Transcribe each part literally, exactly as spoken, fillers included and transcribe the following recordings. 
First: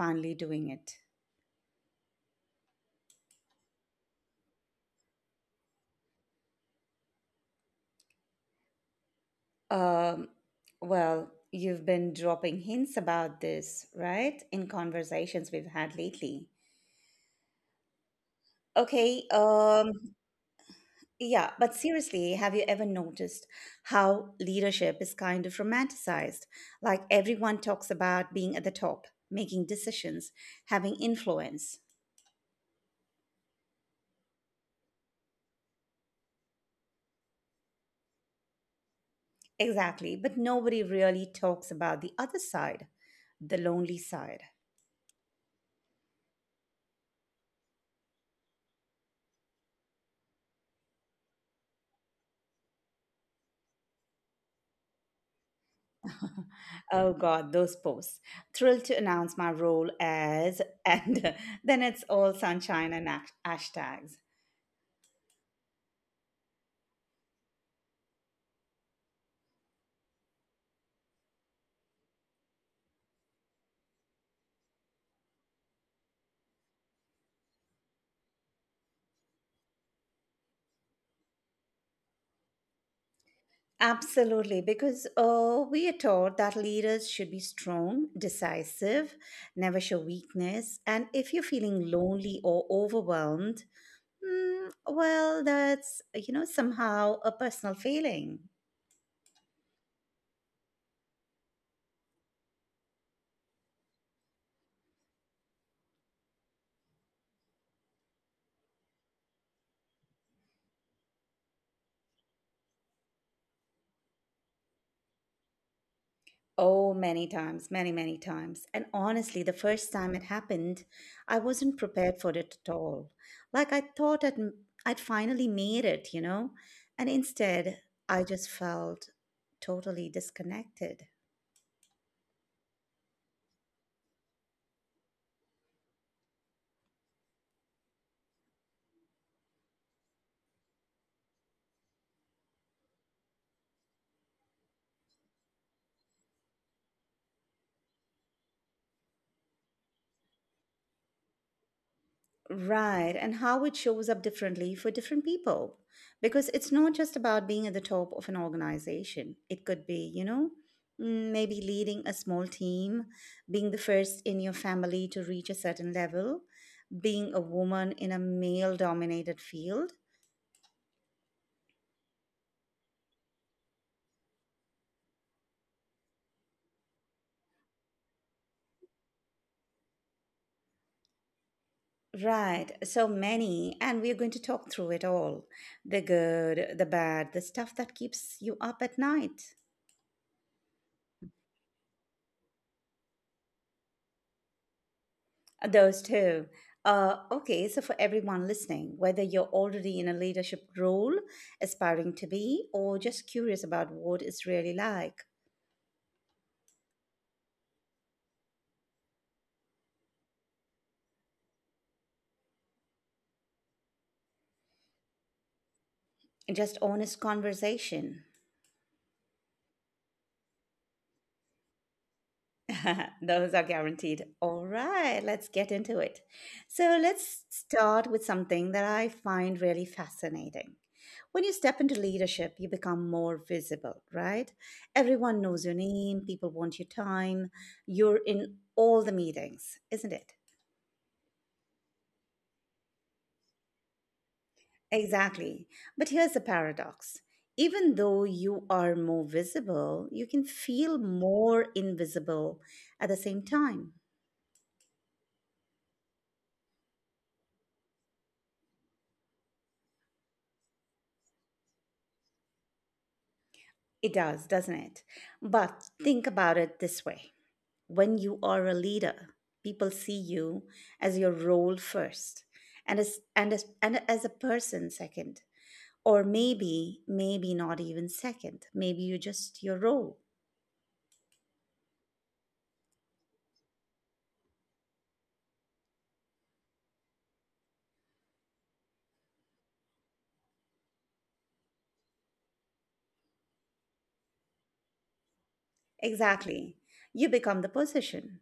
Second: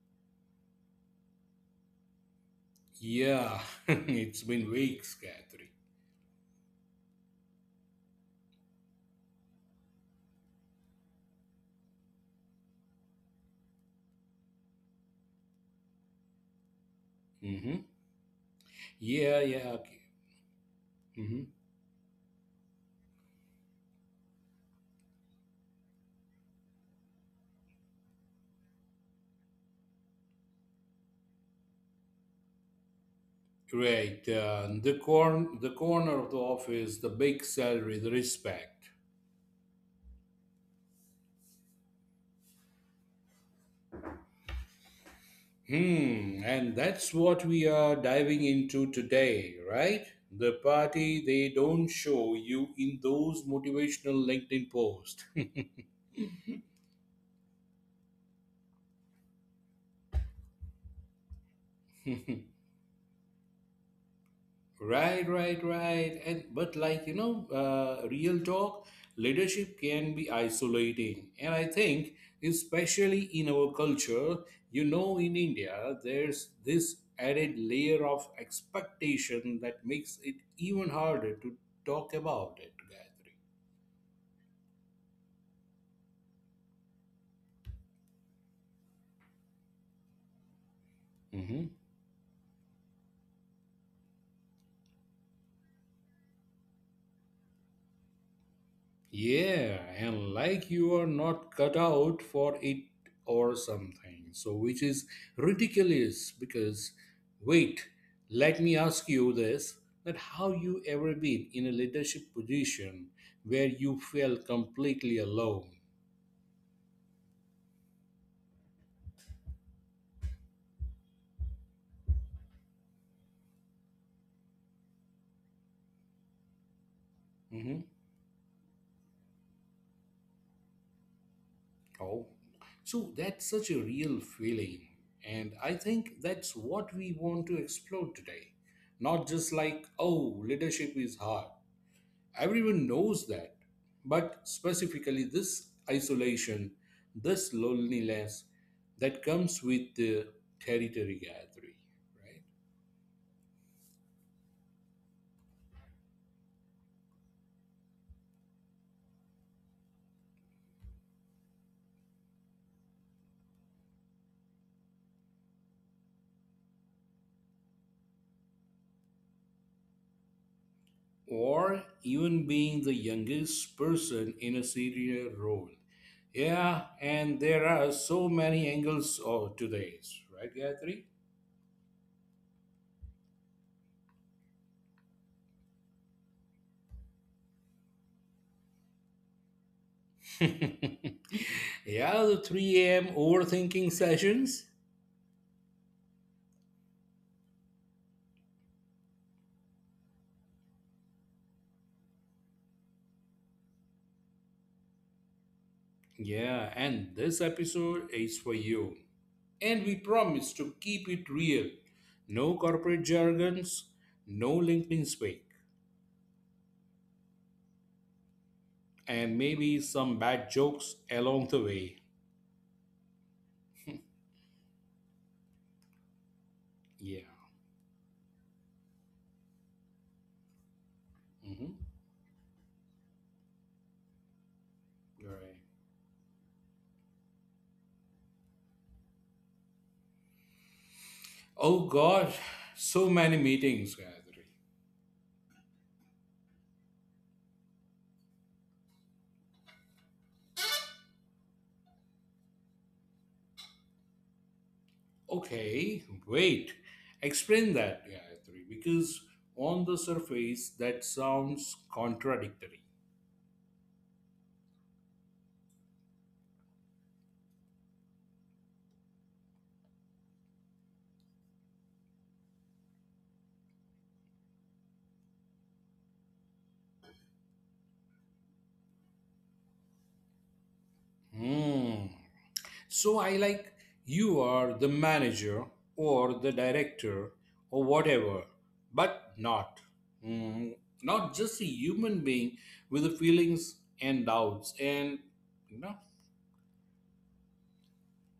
finally doing it. Yeah, it's been weeks, Catherine. Um, well, you've been dropping hints about this, right? In conversations we've had lately. hmm Okay, Yeah, yeah. um, Okay. hmm yeah, but seriously, have you ever noticed how leadership is kind of romanticized? Like everyone talks about being at the top, making decisions, having influence. Right. Uh, the corn, the corner of the office, the big salary, the respect. Exactly, but nobody really talks about the other side, the lonely side. Hmm. And that's what we are diving into today, right? The party they don't show you in those motivational LinkedIn posts. Oh God, those posts. Thrilled to announce my role as, and then it's all sunshine and ash- hashtags. Right, right, right. And but like you know, uh, Real talk, leadership can be isolating, and I think especially in our culture, you know, in India, there's this added layer of expectation that makes it even harder to talk about it. Absolutely, because uh, we are taught that leaders should be strong, decisive, never show weakness. And if you're Gayatri. feeling lonely or overwhelmed, mm, well, that's, you know, somehow a personal failing. Yeah, and like you are not cut out for it or something. So, which is ridiculous because, wait, let me ask you this that how you ever been in a leadership position where you felt completely alone? Oh, many times, many, many times. And honestly, the first time it happened, I wasn't prepared for it at all. Like I thought I'd, I'd finally made it, you know? And hmm instead, I just felt totally disconnected. Oh, so that's such a real feeling. And I think that's what we want to explore today. Not just like, oh, leadership is hard. Everyone knows that. But specifically, this isolation, this loneliness that comes with the territory gathering, right? Right, and how it shows up differently for different people. Because it's not just about being at the top of an organization. It could be, you know, mm, maybe leading a small team, being the first in your family to reach a certain level, being a woman in a male dominated field. Or even being the youngest person in a senior role. Yeah, and there are so many angles of today's, right, Gayatri? Right, so many, and we're going to talk through it all, the good, the bad, the stuff that keeps you up at night. Yeah, the three a m overthinking sessions. Those two. Uh, okay, so for everyone listening, whether you're already in a leadership role, aspiring to be, or just curious about what it's really like, Yeah, and this episode is for you. And we promise to keep it real. No corporate jargons, no LinkedIn speak, just honest conversation. and maybe some bad jokes along the way. Those are guaranteed. All right, let's get into it. So Yeah. let's start with something that I find really fascinating. When you hmm step into leadership, you become more visible, right? Everyone Right. knows your name, people want your time, you're in all the meetings, isn't it? Oh God, so many meetings, Gayatri. Exactly. But here's the paradox. Even though you are more visible, you can feel more invisible at the same time. Okay, wait. Explain that, Gayatri, because on the surface that sounds contradictory. It does, doesn't it? But think about it this way: when you are a leader, people see you as your role first and as, and as, and as a person second. Or maybe, maybe not even second. Maybe you're just your role. Hmm. So I like you are the manager or the director or whatever, but not. Mm, not just a human being with the feelings and doubts and you know. Exactly. You become the position,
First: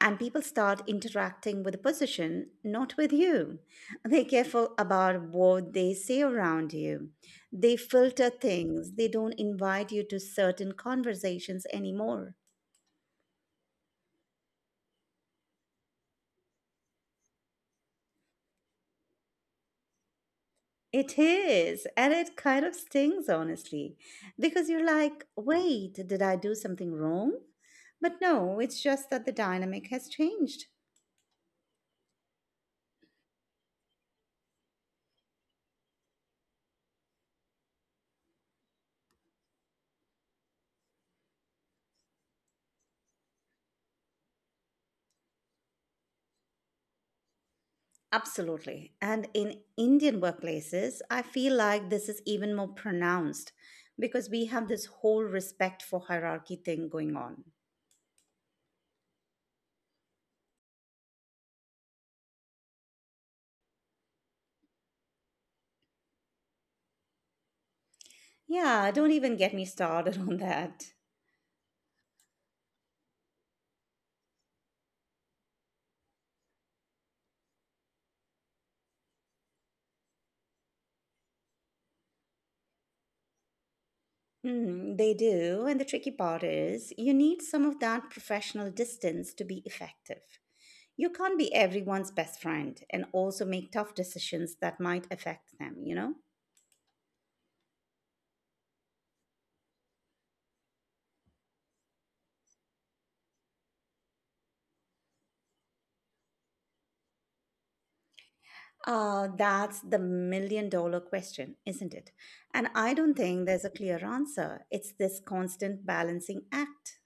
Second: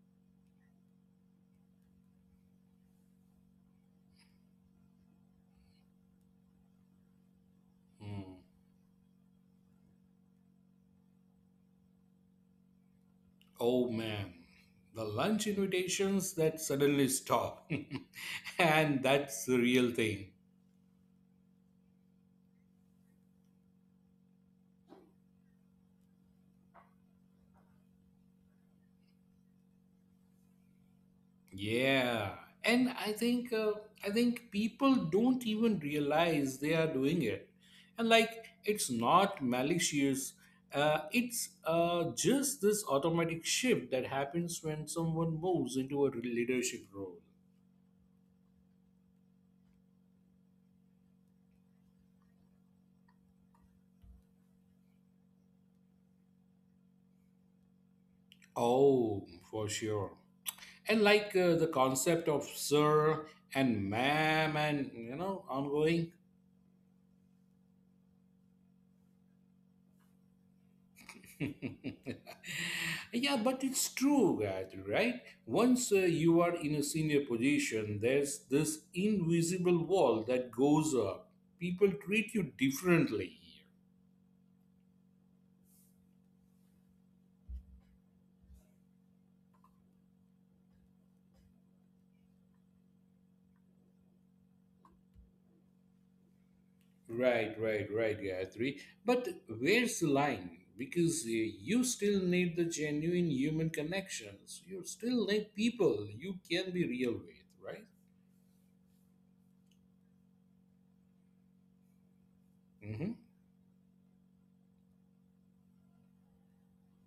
and people start interacting with the position, not with you. They're careful about what they say around you. They filter Mm, things. They don't invite you to certain conversations anymore. oh man, the lunch invitations that suddenly stop. And that's the real thing. It is, and it kind of stings, honestly, because you're like, wait, did I do something wrong? But no, it's just that the dynamic has changed. Yeah, and I think uh, I think people don't even realize they are doing it, and like it's not malicious. Uh, it's uh, just this automatic shift that happens when someone moves into a leadership role. Absolutely. And in Indian workplaces, I feel like this is even more pronounced because we have this whole respect for hierarchy thing going on. Oh, for sure. And like uh, the concept of sir and ma'am and you know ongoing. Yeah, don't even get me started on that. Yeah, but it's true, Gayatri, right? Once uh, you are in a senior position, there's this invisible wall that goes up. People treat you differently here. Mm, they do. And the tricky part is you need some of that professional distance to be effective. You can't be everyone's best friend and also make tough decisions that might affect them, you know? Right, right, right, Gayatri. But where's the line? Because uh, you still need the genuine human connections. You still need people you can be real with, right? Uh, that's the million dollar question, isn't it? And I Mm-hmm. don't think there's a clear answer. It's this constant balancing act.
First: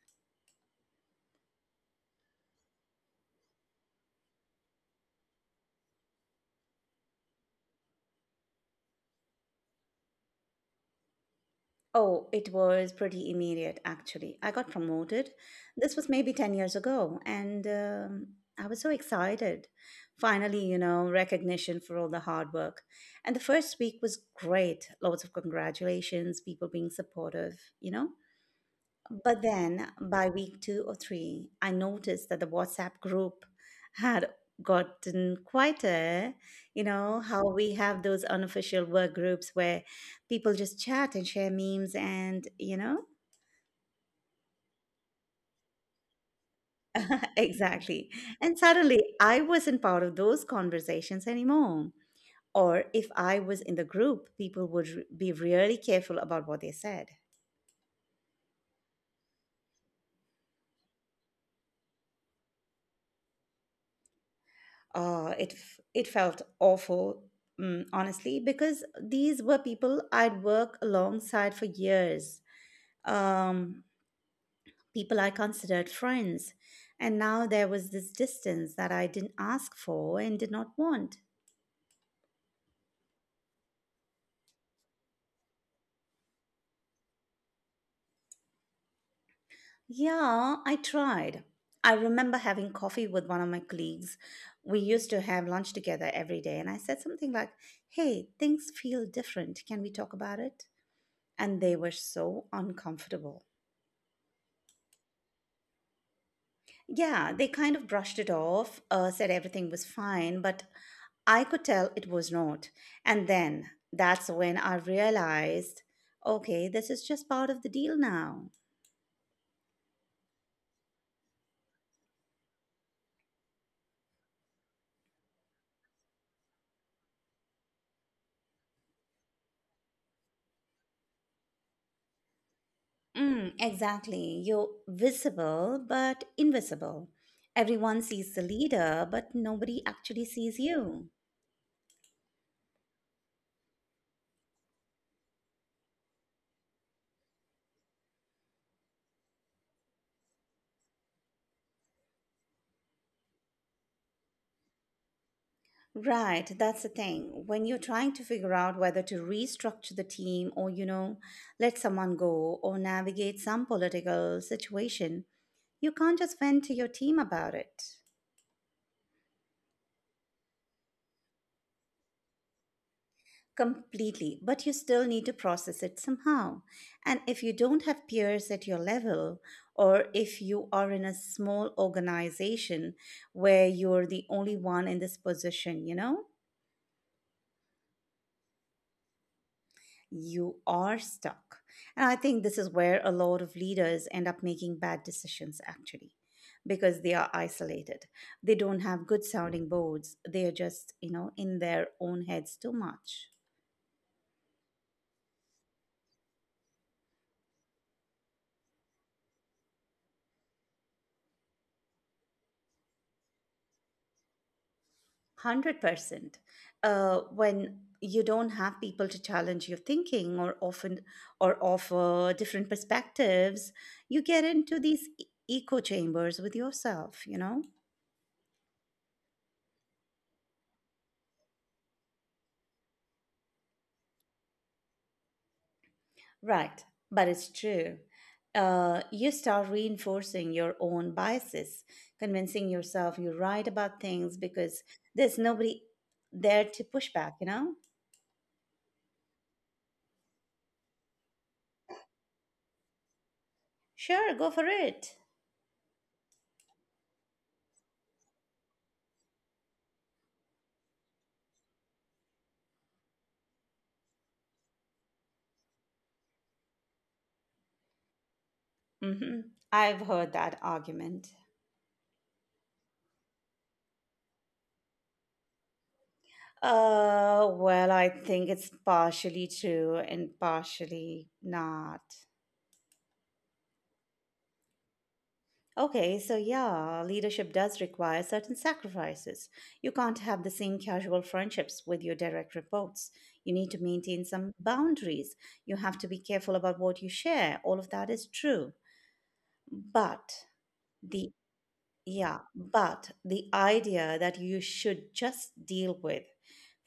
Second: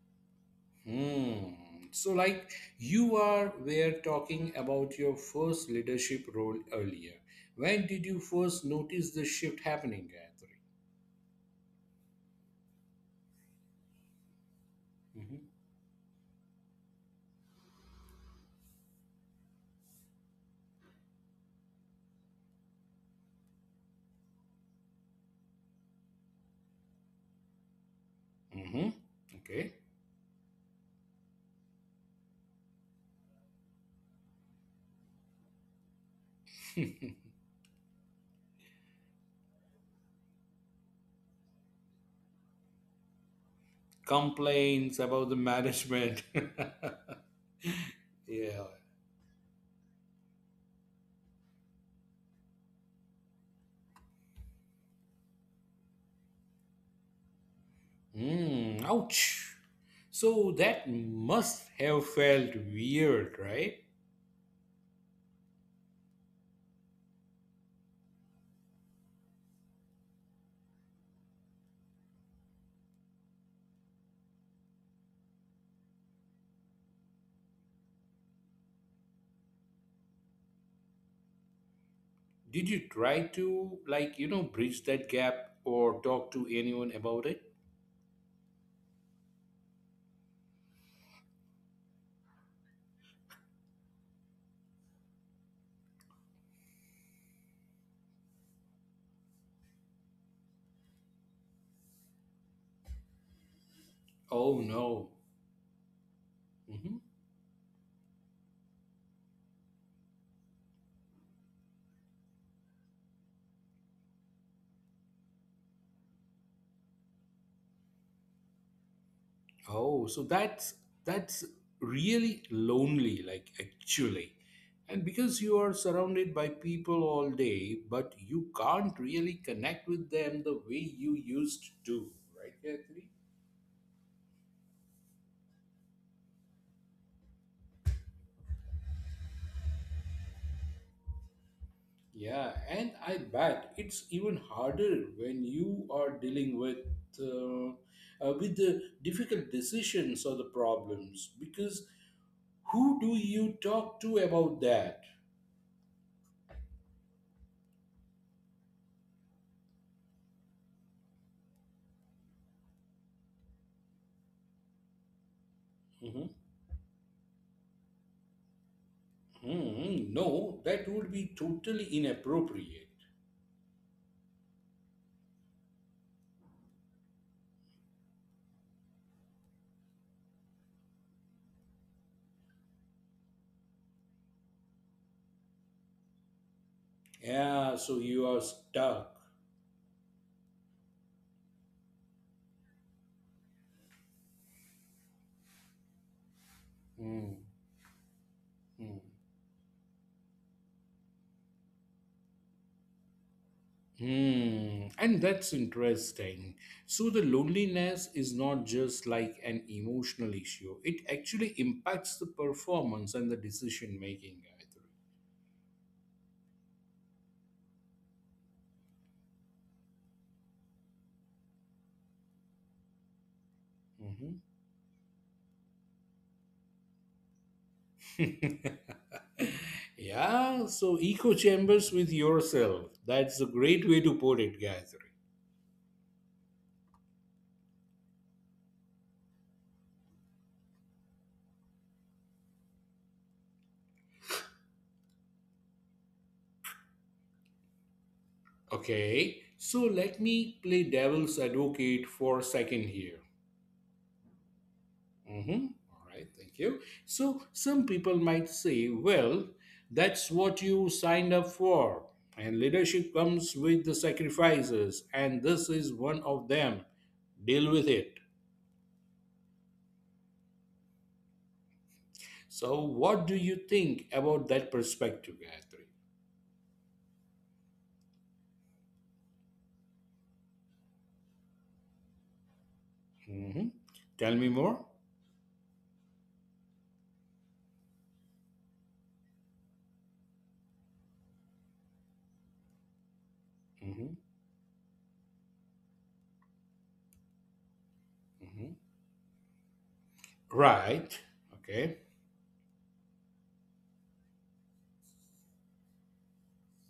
Hmm. So, like you are were talking about your first leadership role earlier. When did you first notice the shift happening, Gayatri? Oh, it was pretty immediate, actually. I got promoted. Mm-hmm. This was maybe ten years ago, and um, I was so excited. Finally, you know, recognition for all the hard work. And the first week was great. Lots of congratulations, people being supportive, you know? Mm-hmm. But Okay. then by week two or three, I noticed that the WhatsApp group had gotten quieter. You know, how we have those unofficial work groups where people just chat and share memes and, you know, Complaints about the management. exactly. And Yeah. suddenly I wasn't part of those conversations anymore. Or if I was in the group, people would re- be really careful about what they said. Hmm. Ouch. So that must have felt weird, right? Uh, it f- it felt awful, mm, honestly, because these were people I'd work alongside for years, um, people I considered friends, and now there was this distance that I didn't ask for and did not want. Did you try to, like, you know, bridge that gap or talk to anyone about it? Yeah, I tried. I remember having coffee with one of my colleagues. We used to have lunch together every day, and I said something like, "Hey, things feel different. Can we talk about it?" And they were so uncomfortable. Oh no. Yeah, they kind of brushed it off, uh, said everything was fine, but I could tell it was not. And then that's when I realized, okay, this is just part of the deal now. Oh, so that's that's really lonely, like actually. And because you are surrounded by people all day, but you can't really connect with them the way you used to, right, Gayatri? Mm, exactly. You're visible, but invisible. Everyone sees the leader, but nobody actually sees you. Yeah, and I bet it's even harder when you are dealing with uh, uh, with the difficult decisions or the problems because who do you talk to about that? Right, that's the thing. When you're trying to figure out whether to restructure the team or, you know, let someone go or navigate some political situation, you can't just vent to your team about it Hmm, no, that would be totally inappropriate. completely, but you still need to process it somehow. And if you don't have peers at your level, or if you are in a small organization where you're the only one in this position, you know, Yeah, so you are stuck. you are stuck. And I think this is where a lot of leaders end up making bad decisions actually because they are Hmm. isolated. They don't Hmm. have good sounding boards. They are just, you know, in their own heads too much. Hmm. And that's interesting. So the loneliness is not just like an emotional issue. It actually impacts the performance and the decision making, I one hundred percent. Uh, when you don't have people to challenge your thinking or often or offer different perspectives, think. you Mhm. get into these e- echo chambers with yourself, you know? Yeah, so echo chambers with yourself. That's a great way to put it, Gayatri. Right, but it's true. Uh, you start reinforcing your own biases, convincing yourself you're right about things because there's nobody there to push back, you know? Okay, so let me play devil's advocate for a second here. Sure, go for it. Mm-hmm. All right, thank you. So some people might say, well, that's what you signed up for. And leadership comes with the sacrifices, and this is one of them. Deal with it. hmm I've heard that argument. So, what do you think about that perspective, Gayatri? Uh, well, I think it's partially true and partially not. Mm-hmm. Tell me more. Okay, so yeah, leadership does require certain sacrifices. You can't have the same casual friendships with your direct reports. You need to Mm-hmm. maintain some boundaries. You have to be careful about what you share. All of that is Mm-hmm. true. But Right. the Okay. Yeah, but the idea that you should just deal with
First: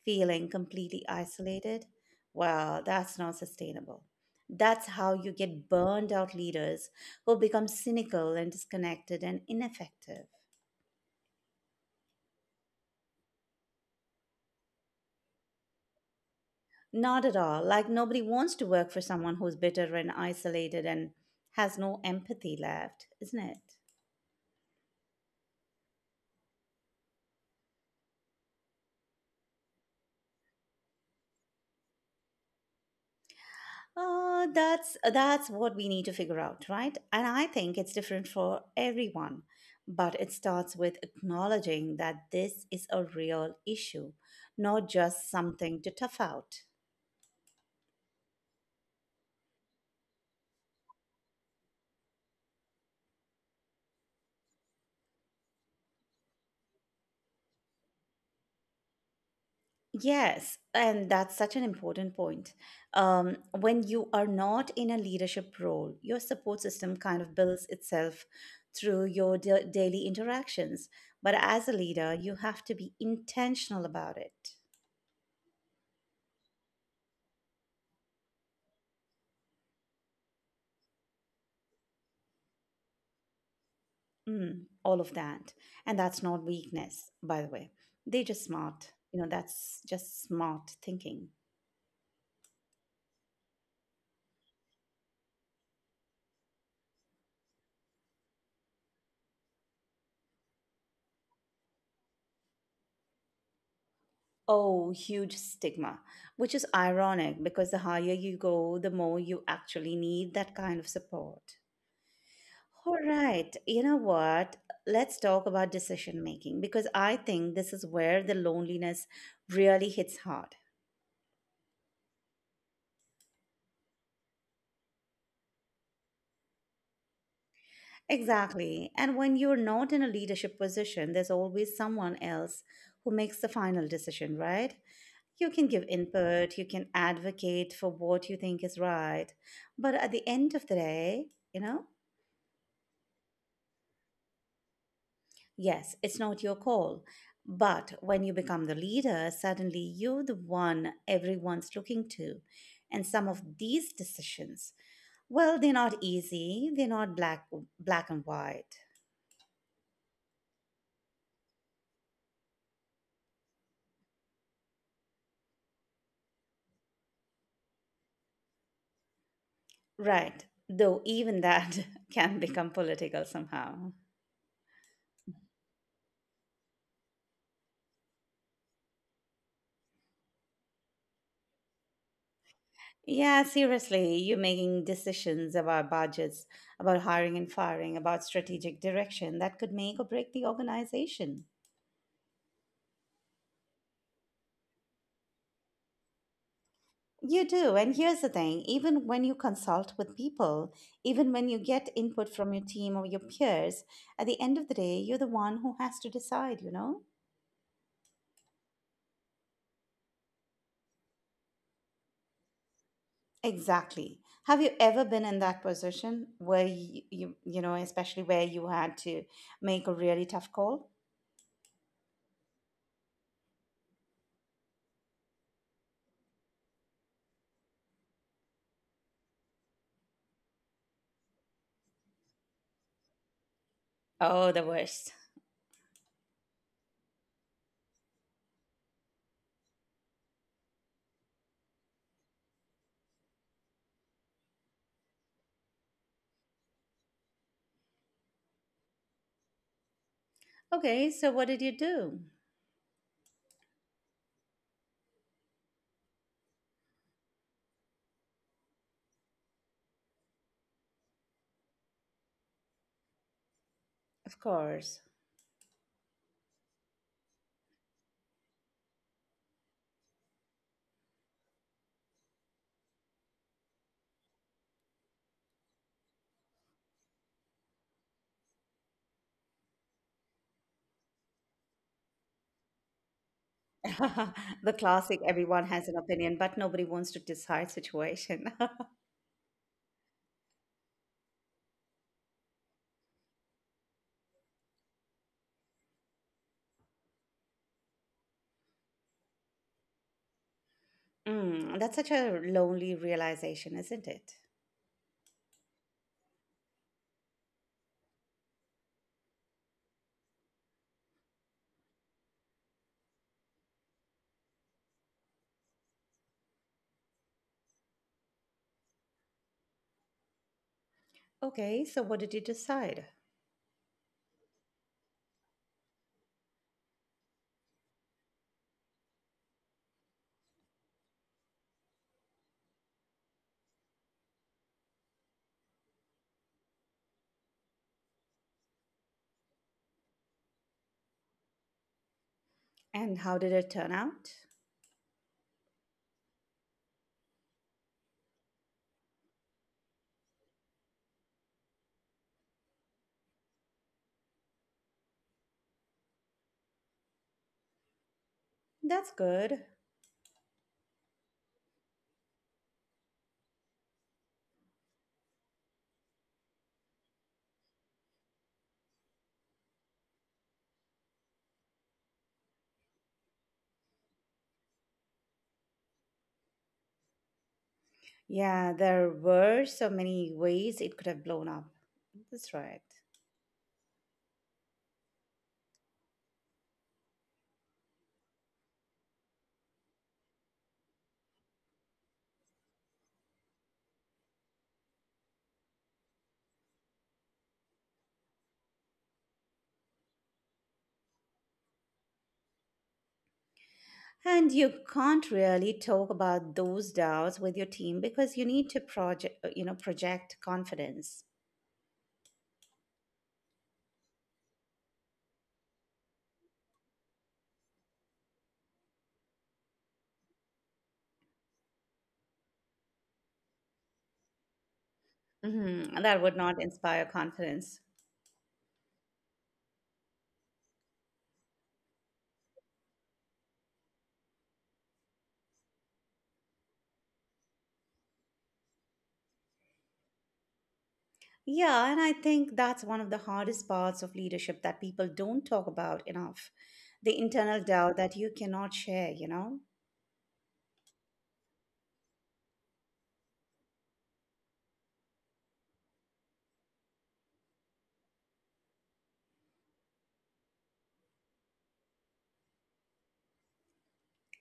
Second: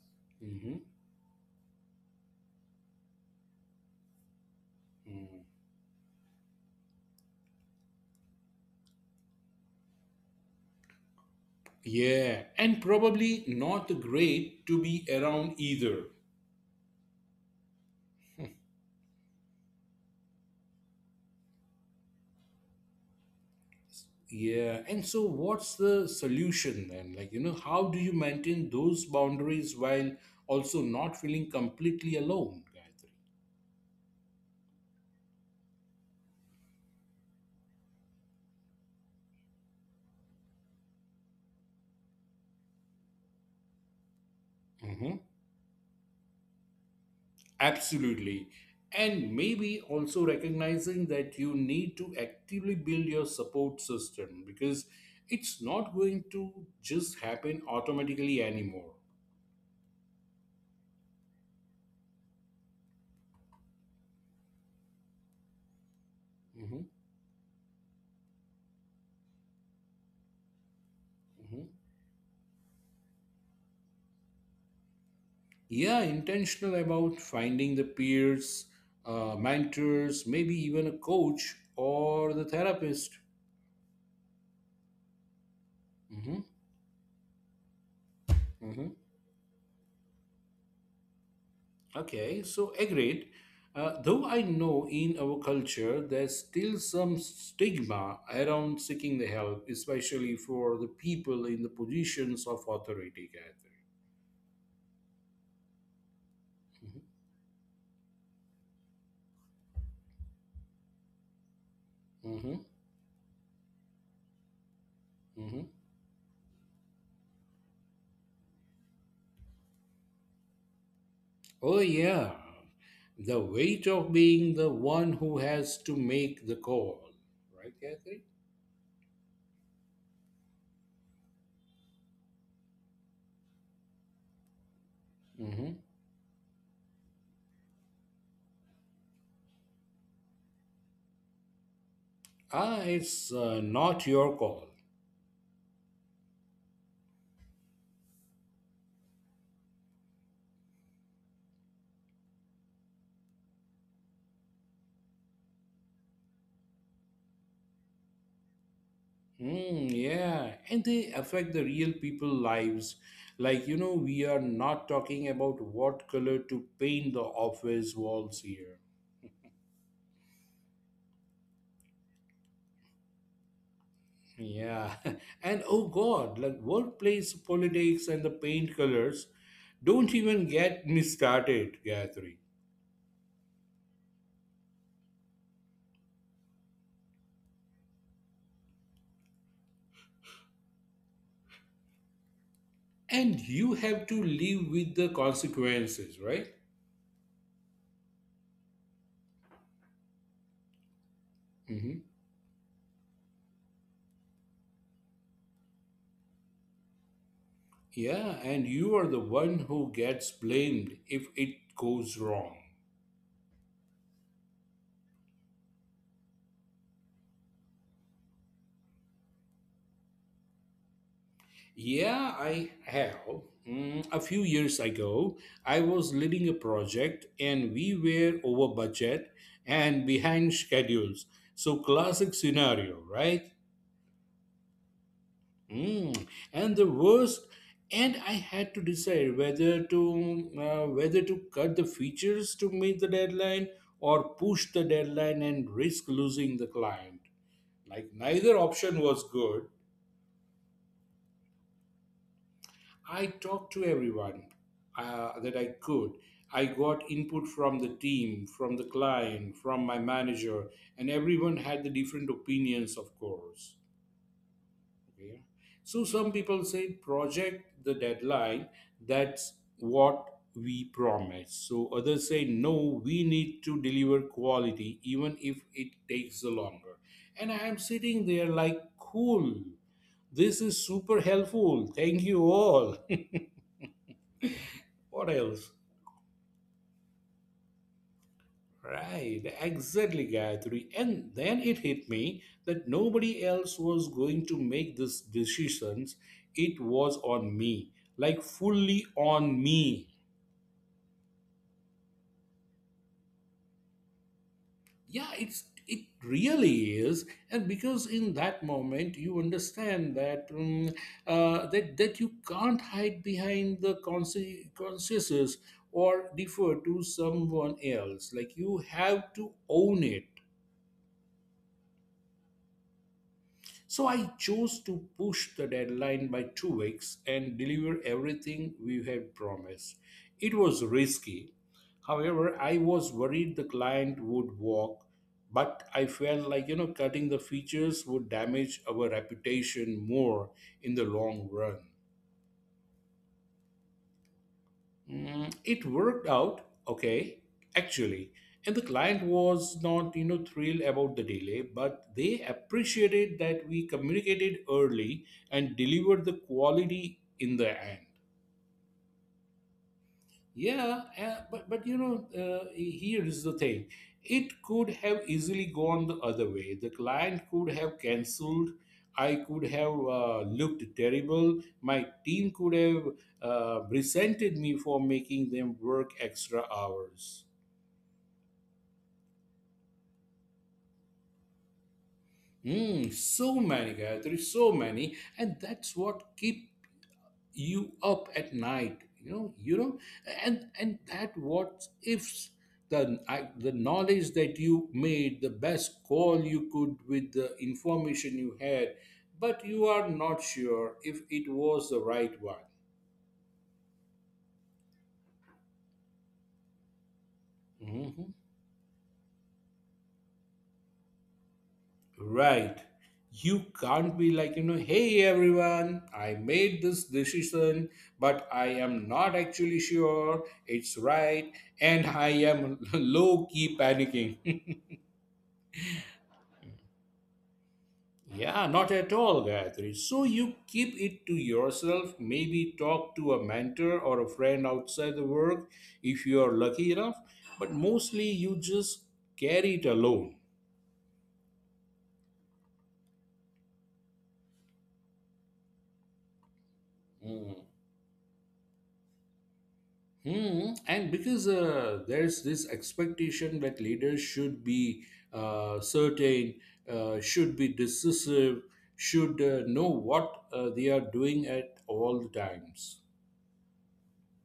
feeling Mm-hmm. completely isolated, well, that's not sustainable. That's how you Mm-hmm. get burned out leaders who become cynical and disconnected and ineffective. Yeah, and probably not great to be around either. Not at all. Like, nobody wants to work for someone who's bitter and isolated and has no empathy left, isn't it? Yeah, and so what's the solution then? Like, you know, how do you maintain those boundaries while also not feeling completely alone, Gayatri? Uh, that's that's what we need to figure out, right? And I think it's different for everyone, but it starts with acknowledging that this is a real issue, not Mhm. just something to tough out. Absolutely. And maybe also recognizing that you need to actively build your support system because it's not going to just happen automatically anymore. Yes, and that's such an important point. Um, when you are not in a leadership role, your support Mhm. system kind of builds itself through your da- daily interactions. But as a leader, you have to be intentional about it. Yeah, intentional about finding the peers, uh, mentors, maybe even a coach or the therapist. Mm, all of that. And that's hmm not weakness, by the way. They just smart. hmm You know, that's just smart thinking. okay, so agreed. Uh, though I know in our culture there's still some stigma around seeking the help, especially for the people in the positions of authority, gathering. Oh, huge stigma, which is ironic because the higher you go, the more you actually need that kind of support. hmm All right, you know what? Let's talk about hmm decision making because I think this is where the loneliness really hits hard. oh yeah, the weight of being the one who has to make the call, right, Catherine? Exactly. And when you're not in a leadership position, there's always someone else who makes the final decision, right? You can Mhm. give input, you can advocate for what you think is right. But at the end of the day, you know, Ah, it's uh, not your call. yes, it's not your call. But when you become the leader, suddenly you're the one everyone's looking to. And some of these decisions, well, they're not easy, they're not black, black and white. Mm, yeah, and they affect the real people lives. Like, you know, we are not talking about what color to paint the office walls here. Right. Though even that can become political somehow. Yeah, and oh God, like workplace politics and the paint colors, don't even get me started, Gathering. Yeah, seriously, you're making decisions about budgets, about hiring and firing, about strategic direction that could make or break the organization. And you have to live with the consequences, right? You do. And here's the thing: even when you consult with people, even when you get Mm-hmm. input from your team or your peers, at the end of the day, you're the one who has to decide, you know? Yeah, and you are the one who gets blamed if it goes wrong. Exactly. Have you ever been in that position where you, you, you know, especially where you had to make a really tough call? Yeah, I have. Mm, a few years ago, I was leading a project and we were over budget and behind schedules. So, classic scenario, right? Oh, the worst. Mm, and the worst, and I had to decide whether to uh, whether to cut the features to meet the deadline or push the deadline and risk losing the client. Like neither option was good. Okay, so what did you do? I talked to everyone uh, that I could. I got input from the team, from the client, from my manager, and everyone had the different opinions, of course. Of course. Okay, so some people say project the deadline, that's what we promise. So others say no, we need to deliver quality even if it takes the longer. And I am sitting there like, cool, this is super helpful. Thank you all. The What classic else? everyone has an opinion, but nobody wants to decide situation. Right, exactly, Gayatri. And then it hit me that nobody else was going to make these decisions. It was on me, like fully on me. Mm, that's such a lonely realization, isn't it? yeah it's it really is. And because in that moment you understand that um, uh, that that you can't hide behind the conse- consciences or defer to someone else. Like you have to own it. Okay, so what did you decide? So I chose to push the deadline by two weeks and deliver everything we had promised. It was risky. However, I was worried the client would walk, but I felt like, you know, cutting the features would damage our reputation more in the long run. And how did it turn out? Mm, it worked out okay, actually. And the client was not, you know, thrilled about the delay, but they appreciated that we communicated early and delivered the quality in the end. That's good. Yeah, uh, but but you know, uh, here is the thing. It could have easily gone the other way. The client could have cancelled. I could have uh, looked terrible. My team could have uh, resented me for making them work extra hours. Yeah, there were so many ways it could have blown up. That's right. Hmm, so many, Gayatri, so many, and that's what keep you up at night, you know, you know, and and that what ifs, the I, the knowledge that you made the best call you could with the information you had, but you are not sure if it was the right one. And you can't really talk about those doubts with your team Mhm. because you need to project, you know, project confidence. Right, you can't be like, you know, hey everyone, I made this decision but I am not actually sure it's right and I am low key panicking. Mhm. That would not inspire confidence. Yeah, not at all, Gayatri. So you keep it to yourself, maybe talk to a mentor or a friend outside the work if you are lucky enough, but mostly you just carry it alone. Yeah, and I think that's one of the hardest parts of leadership that people don't talk about enough, the Mm. internal doubt that you cannot share, you know, Hmm. And because uh, there's this expectation that leaders should be uh, certain, uh, should be decisive, should uh, know what uh, they are doing at all times.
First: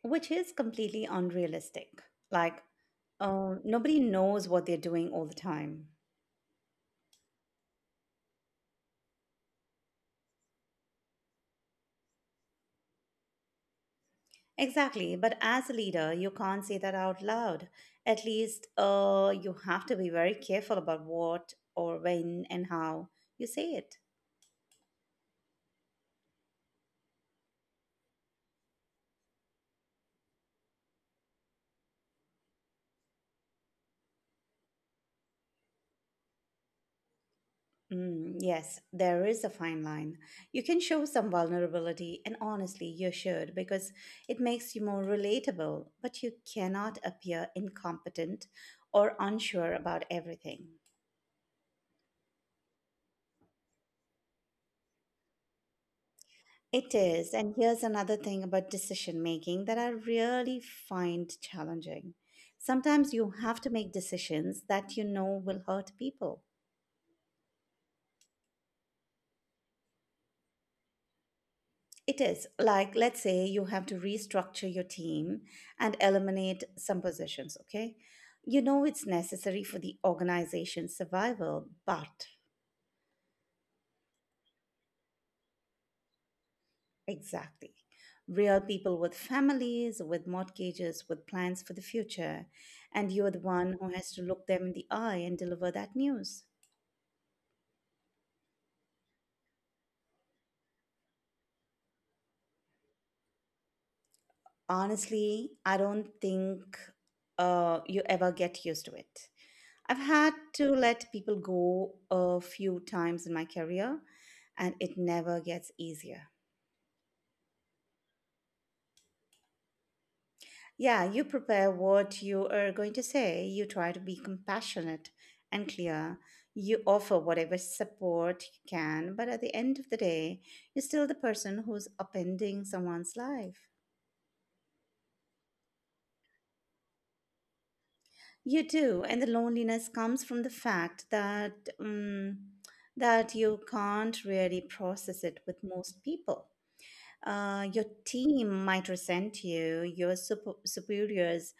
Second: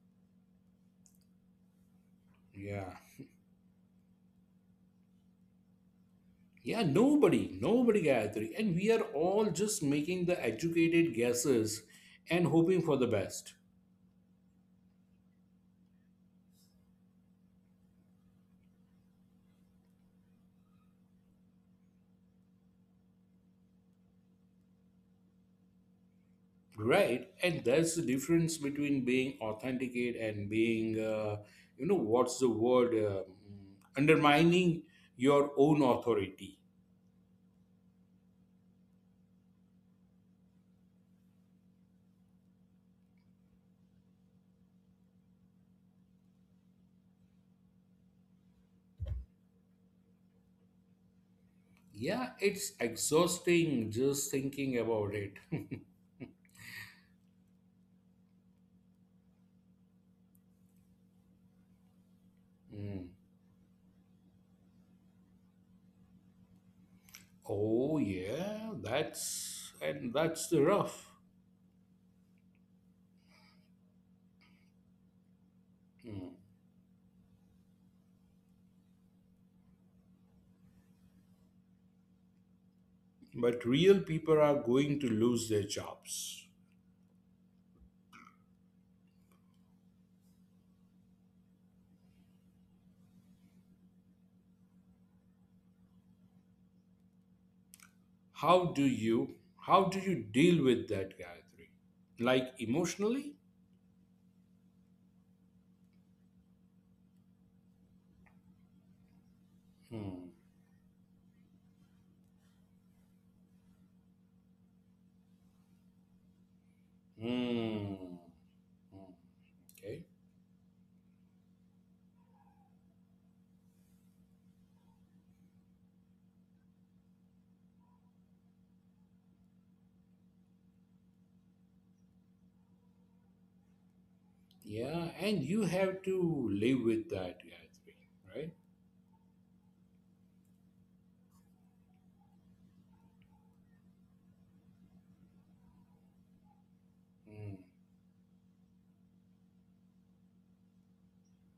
which is completely unrealistic. Like, Yeah. uh, nobody knows what they're doing all the time. Yeah, nobody, nobody, Gayatri. And we are all just making the educated guesses and hoping for the best, Exactly, but as a leader, you can't say that out loud. At least uh, you have to be very careful about what or when and how you say it. right? And that's the difference between being authenticate and being, uh, you know, what's the word, um, undermining your own authority. Mm, yes, there is a fine line. You can show some vulnerability, and honestly, you should because it makes you more relatable, but you cannot appear incompetent or unsure about everything. Yeah, it's exhausting just thinking about it. It is. And here's another thing about decision making that I really find challenging. Mm. Sometimes you have to make decisions that you know will hurt people. Oh, yeah, that's, and that's the rough. It is. Like, let's say you have to restructure your team and Mm. eliminate some positions, okay? You know it's necessary for the organization's survival, but. But real people are going to lose their jobs. Exactly. Real people with families, with mortgages, with plans for the future. And you're the one who has to look them in the eye and deliver that news. How do you, how do you deal with that, gathering, like emotionally? Honestly, I don't think uh, you ever get used to it. I've had Hmm. to let people go a few times in my career, and it never gets easier. Hmm. Hmm. Okay. Yeah, you prepare what you are going to say. You try to be compassionate and clear. You offer whatever support you can, but at the end of the day, you're still the person who's upending someone's life. Yeah, and you have to live with that, gathering, right? You do, and the loneliness comes from the fact that um, that you can't really process it with most people. Hmm. Uh, your team might resent you. Your super- superiors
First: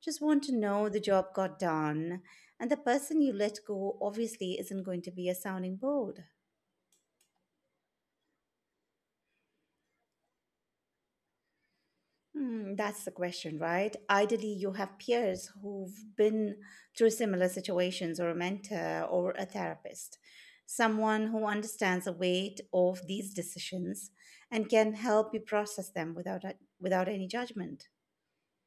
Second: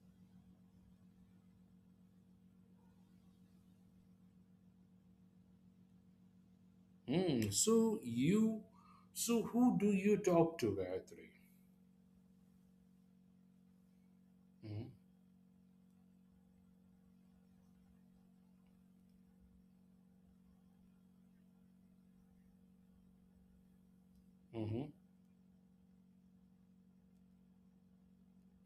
just want to know the job got done, and the person you let go obviously isn't going to be a sounding board. Hmm. so you so who do you talk to, gathering? Hmm, that's the question, right? Ideally, you Hmm. have peers who've been through similar situations, or a mentor, or a therapist, someone who understands the weight of these decisions and Mhm. can help you process them without a- without any judgment.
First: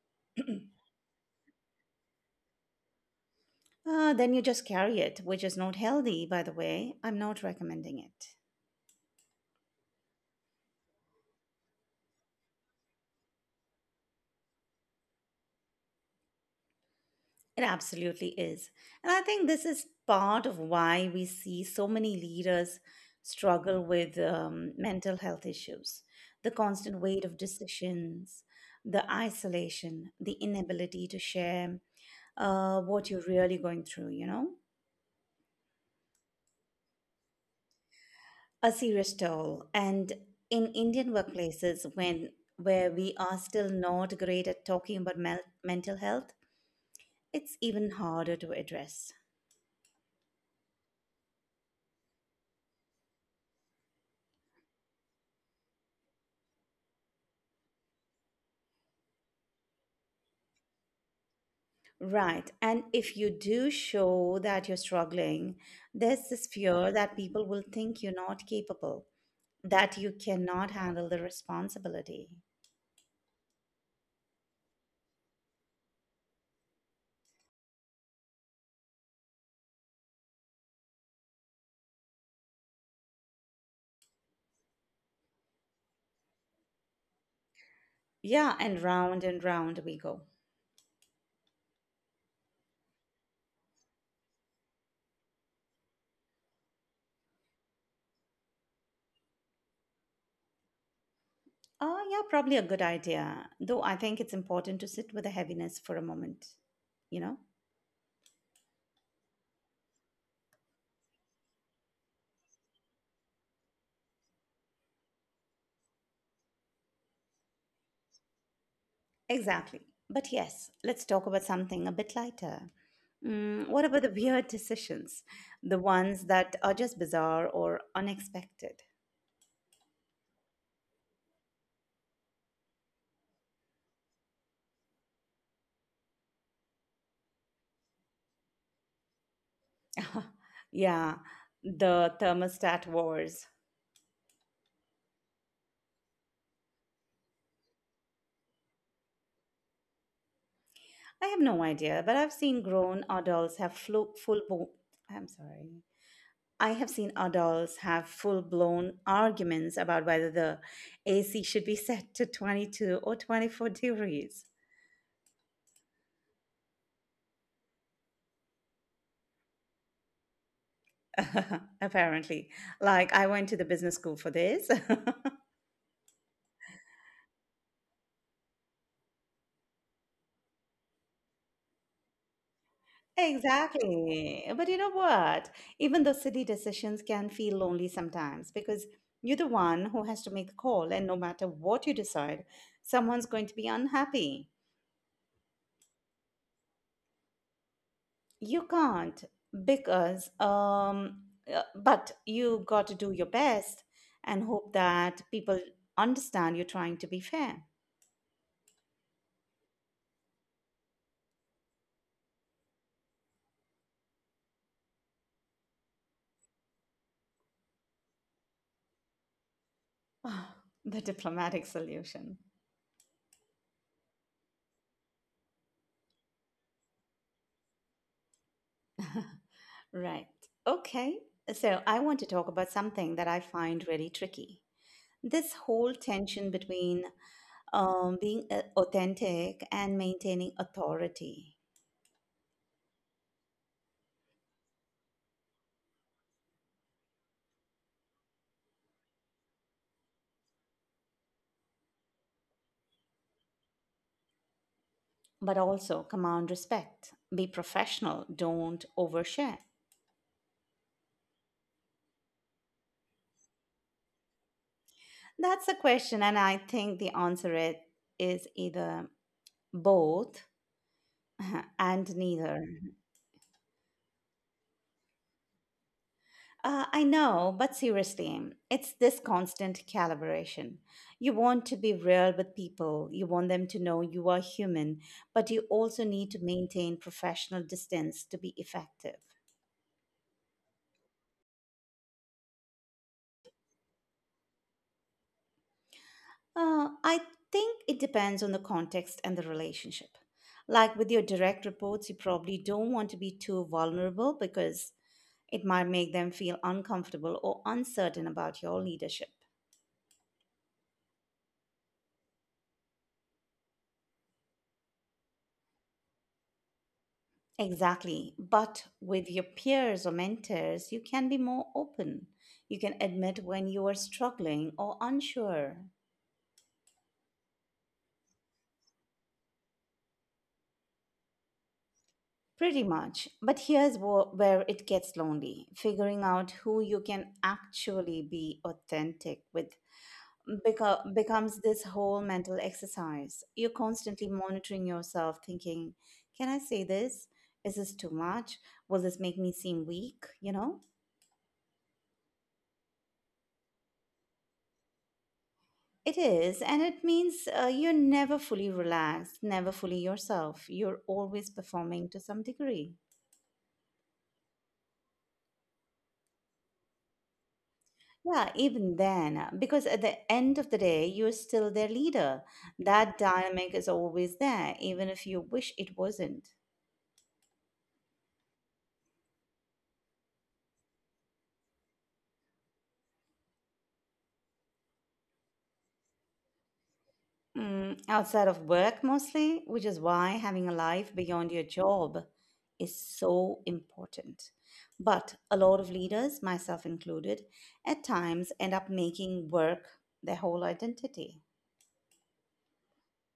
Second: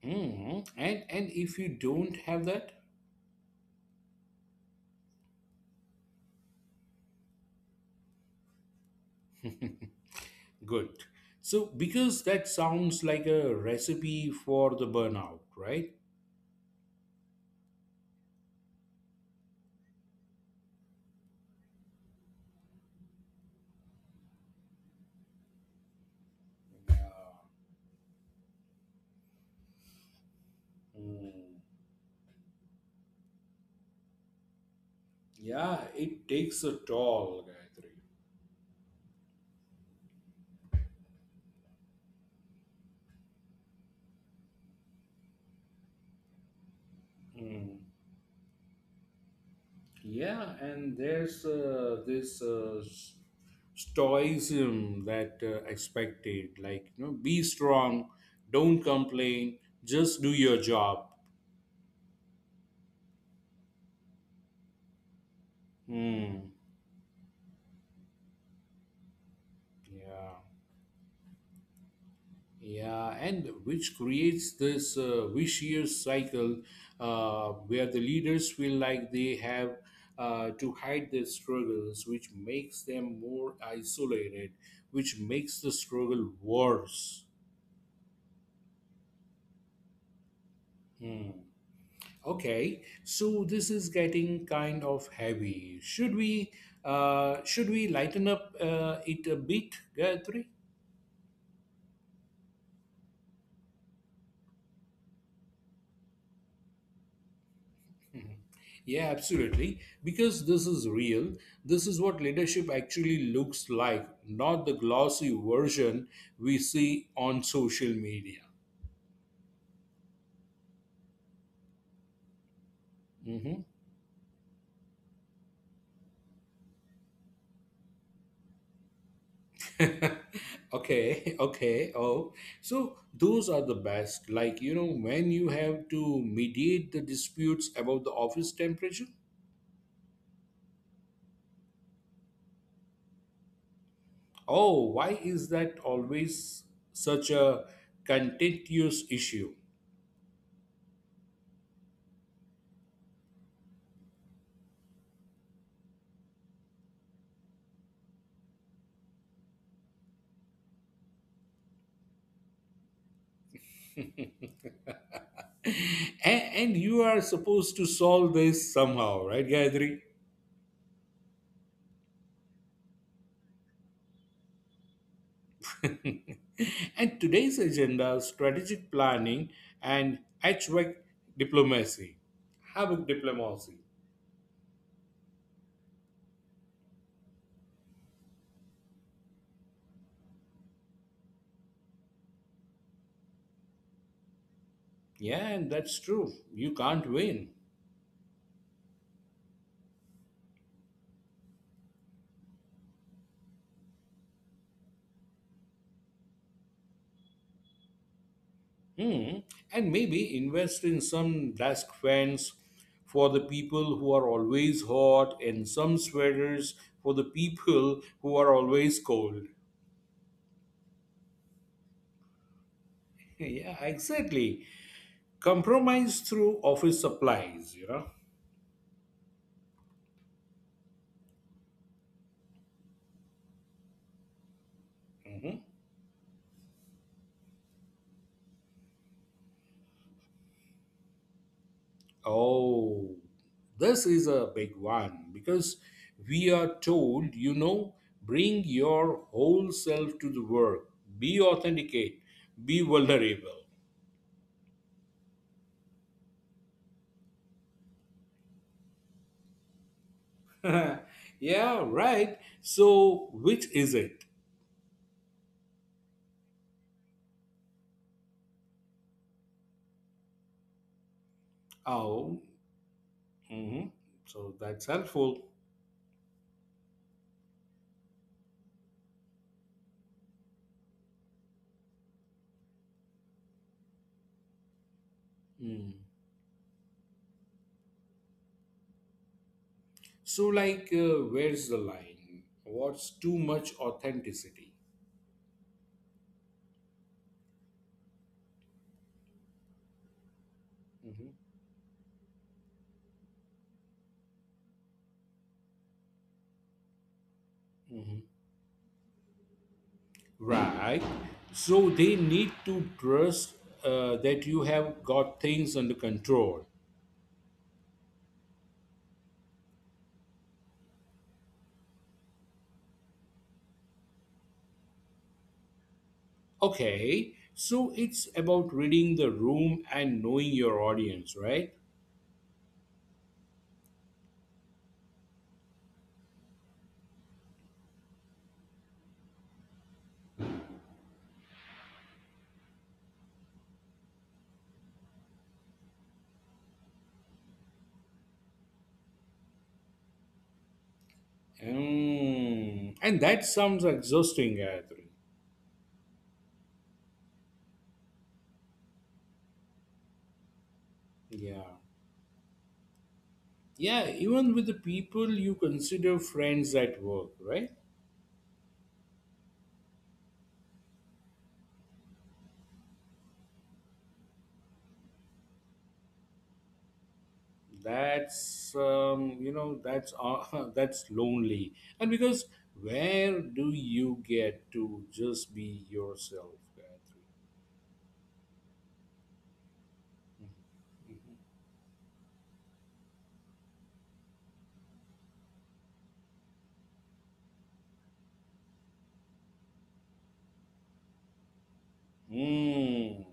Mhm. And and if you don't have that, Uh, then you just carry it, which is not healthy, by the way. I'm not recommending it. good. So because that sounds like a recipe for the burnout, right? It absolutely is. And I think this is part of why we see so many leaders struggle with um, mental health issues, the Yeah. constant weight of decisions, the isolation, the inability to Hmm. share uh, what you're really going through, you know, Yeah, it takes a toll, Gayatri. a serious toll. And in Indian workplaces, when where we are still not great at talking about mel- mental health, it's Mm. even harder to address. Yeah, and there's uh, this uh, s- stoicism that uh, expected, like you know, be strong, don't complain, just do your job. Right. And if you do show that you're struggling, there's this Mm. fear that people will think you're not capable, that you Yeah. cannot handle the responsibility. Yeah, and which creates this uh, vicious cycle uh, where the leaders feel like they have uh, to hide their struggles, which makes them more isolated, which makes the struggle worse. Yeah, and round and round we go. Hmm. Okay, so this is getting kind of heavy. Should we uh, should we lighten up uh, it a bit, Gayatri? Oh, yeah, probably a good idea. Though I think it's important to sit with the heaviness for a moment, you know? Yeah, absolutely. Because this is real. This is what leadership actually looks like, not the glossy version we see on social media. Exactly. But yes, let's talk about something a bit lighter. Mhm. Mm, what about the weird decisions? The ones that are just bizarre or unexpected? Okay, okay. Oh, so those are the best. Like, you know, when you have to mediate the disputes about the office temperature. Yeah, the thermostat wars. Oh, why is that always such a contentious issue? I have no idea, but I've seen grown adults have flu- full blown. I'm sorry. I have seen adults have full blown arguments about whether the A C should be set to twenty-two or twenty-four degrees. and, and you are supposed to solve this somehow, right, Gayatri? Apparently, like I went to the business school for this. And today's agenda, strategic planning and H V A C diplomacy. Havoc diplomacy. Exactly. But you know what? Even the silly decisions can feel lonely sometimes because you're the one who has to make the call, and no matter what you decide, someone's going to be unhappy. Yeah, and that's true. You can't win. You can't because, um, uh, but you got to do your best and hope that people understand you're trying to be fair. Hmm. And maybe invest in some desk fans for the people who are always hot and some sweaters for the people who are always cold. Ah, the diplomatic solution. Yeah, exactly. Compromise through office supplies, you know. Right. Okay. So I want to talk about something that I find really tricky. This Mm-hmm. whole tension between um, being uh, authentic and maintaining authority, Oh, this is a big one because we are told, you know, bring your whole self to the work, be authenticate, be vulnerable. but also command respect, be professional, don't overshare. Yeah, right. So, which is it? That's a question, and I think the answer it is either both and Oh, neither. mhm. So that's helpful. Uh, I know, but seriously, it's this constant calibration. You want to be real with people, you want them to know you are human, but you Mm. also need to maintain professional distance to be effective. So, like, uh, where's the line? What's too much authenticity? Uh, I think it depends on the context and the relationship. Like with your direct reports, you probably don't want to be too vulnerable because it might make them feel uncomfortable or Mhm. uncertain about your leadership. Right. So they need to trust uh, that you have got things under control. Exactly. But with your peers or mentors, you can be more open. You can admit when you are struggling or unsure. Okay. So it's about reading the room and knowing your audience, right? Pretty much. But here's wh- where it gets lonely figuring out who you can actually be authentic with beco- becomes this whole mental exercise. You're constantly monitoring yourself, thinking, can I say this? Is this too much? Will this make me seem weak? You know? Mm. And that sounds exhausting, Gayatri. It is, and it means uh, you're never fully relaxed, never fully yourself. You're always Yeah. performing to some degree. Yeah. Even with the people you consider friends at work, right? Yeah, even then, uh, because at the end of the day, you're still their leader. That dynamic is always there, even if you wish it wasn't. that's um, you know that's uh, that's lonely and because where do you get to just be yourself, Gayatri? Mm, outside of work mostly, which is why having a life beyond your job is so important. But a lot of leaders, myself included, at times end up making work their whole identity. Hmm.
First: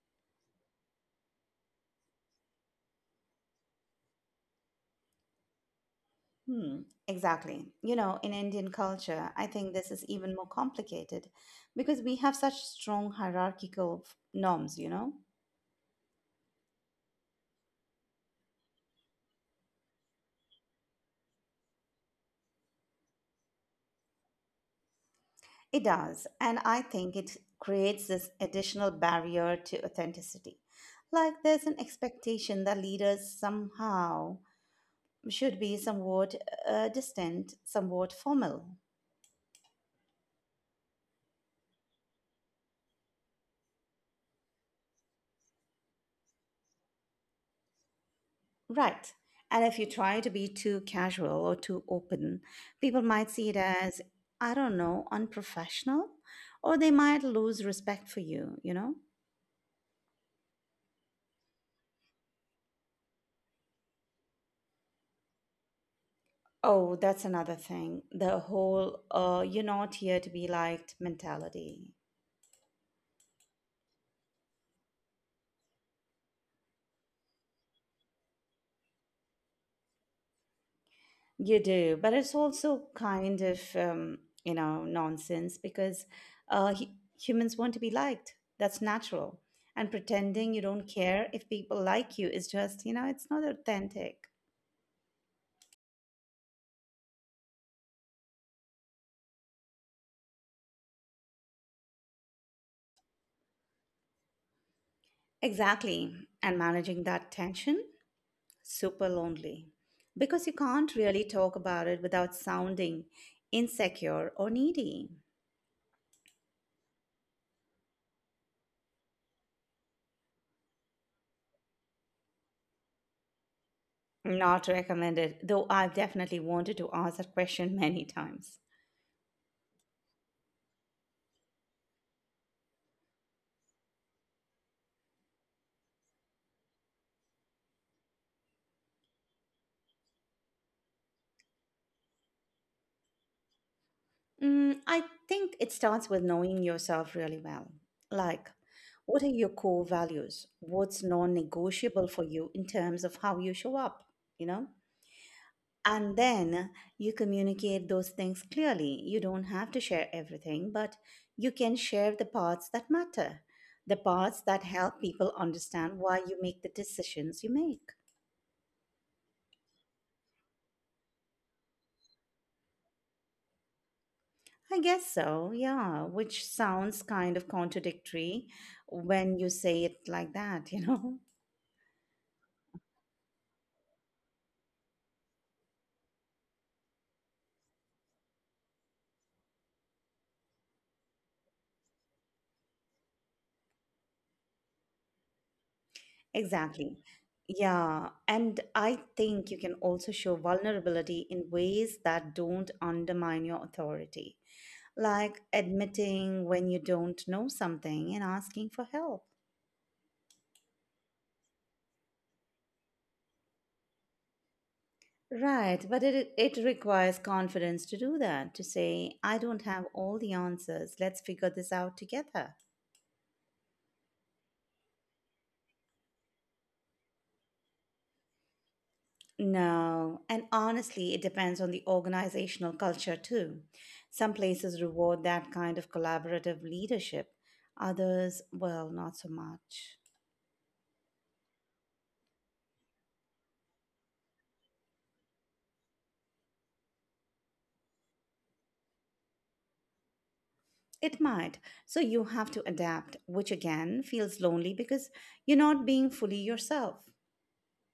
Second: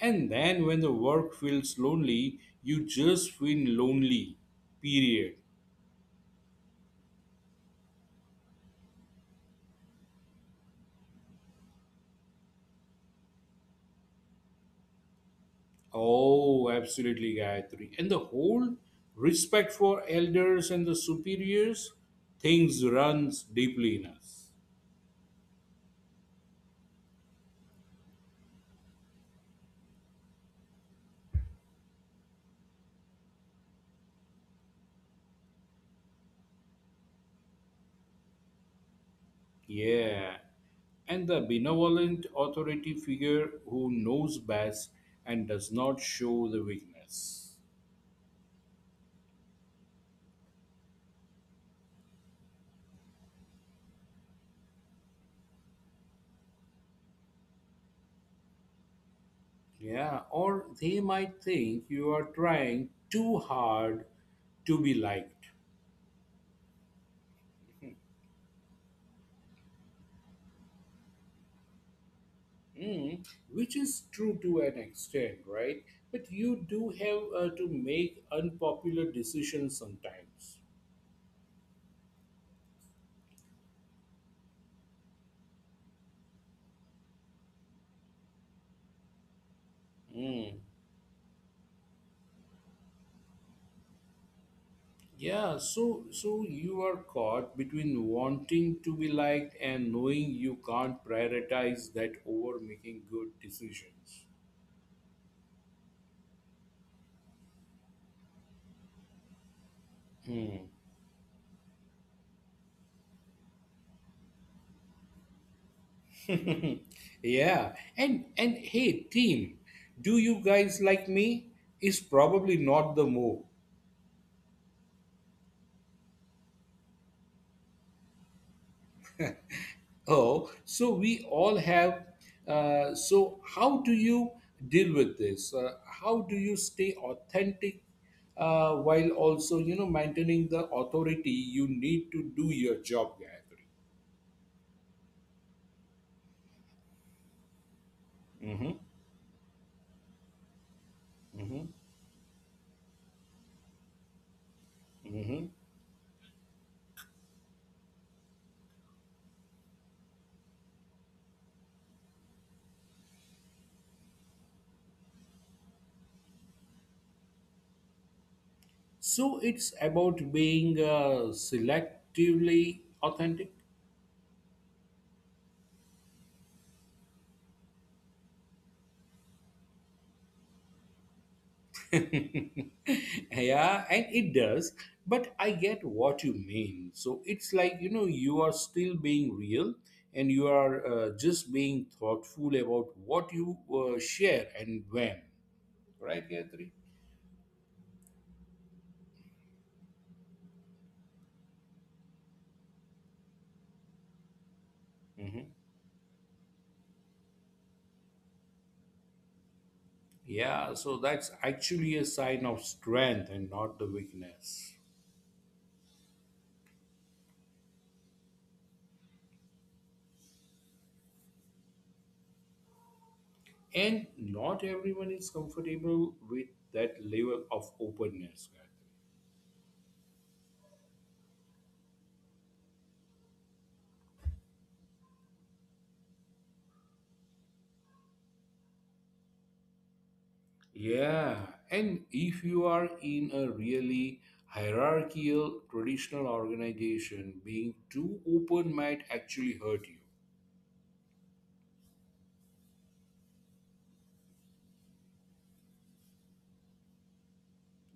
And then when the work feels lonely you just feel lonely, period. Hmm, exactly. You know, in Indian culture, I think this is even more complicated because we have such strong hierarchical f- norms, you know? Oh, absolutely, Gayatri, and the whole respect for elders and the superiors things runs deeply in us. It does, and I think it creates this additional barrier to authenticity. Like there's an expectation that leaders somehow should be somewhat uh, distant, somewhat formal. Yeah, and the benevolent authority figure who knows best and does not show the weakness. Right. And if you try to be too casual or too open, people might see it as, I don't know, unprofessional, or they might lose respect for you, you know? Yeah, or they might think you are trying too hard to be liked. Oh, that's another thing. The whole, uh, you're not here to be liked mentality. Mm, which is true to an extent, right? But you do have uh, to make unpopular decisions sometimes. You do, but it's also kind of um, you know nonsense because uh, hu- humans want to be liked. That's natural, and pretending Mm. you don't care if people like you is just you know it's not authentic. Yeah, so so you are caught between wanting to be liked and knowing you can't prioritize that over making good decisions. Exactly, and managing that tension super lonely because you Hmm. can't really talk about it without sounding insecure or needy. Yeah, and and hey, team, do you guys like me? Is probably not the move. Not recommended, though I've definitely wanted to ask that question many times. Oh, so we all have. Uh, so, how do you deal with this? Uh, how do you stay authentic uh, while also, you know, maintaining the authority you need to do your job, Gayatri? Mm, I think it starts with knowing yourself really well. Like, Mm-hmm. what are your core values? What's Mm-hmm. non-negotiable for you in terms of how you show up, you know? Mm-hmm. And then you communicate those things clearly. You don't have to share everything, but you can share the parts that matter, the parts that help people understand why you make the decisions you make. So, it's about being uh, selectively authentic. I guess so, yeah, which sounds kind of contradictory when you say it like that, you know? Yeah, and it does, but I get what you mean. So it's like, you know, you are still being real and you are uh, just being thoughtful about what you uh, share and when. Right, Gayatri? Exactly. Yeah. And I think you can also show vulnerability in ways that don't undermine your authority, like Mhm. admitting when you don't know something and asking for help. Yeah, so that's actually a sign of strength and not the weakness. Right. But it, it requires confidence to do that, to say, I don't have all the answers. Let's figure this out together. And not everyone is comfortable with that level of openness, Gayatri. No, and honestly, it depends on the organizational culture too. Some places reward that kind of collaborative leadership, others, well, not so much. Yeah, and if you are in a really hierarchical traditional organization, being too open might actually hurt you. It might. So you have to adapt, which again feels lonely because you're not being fully yourself.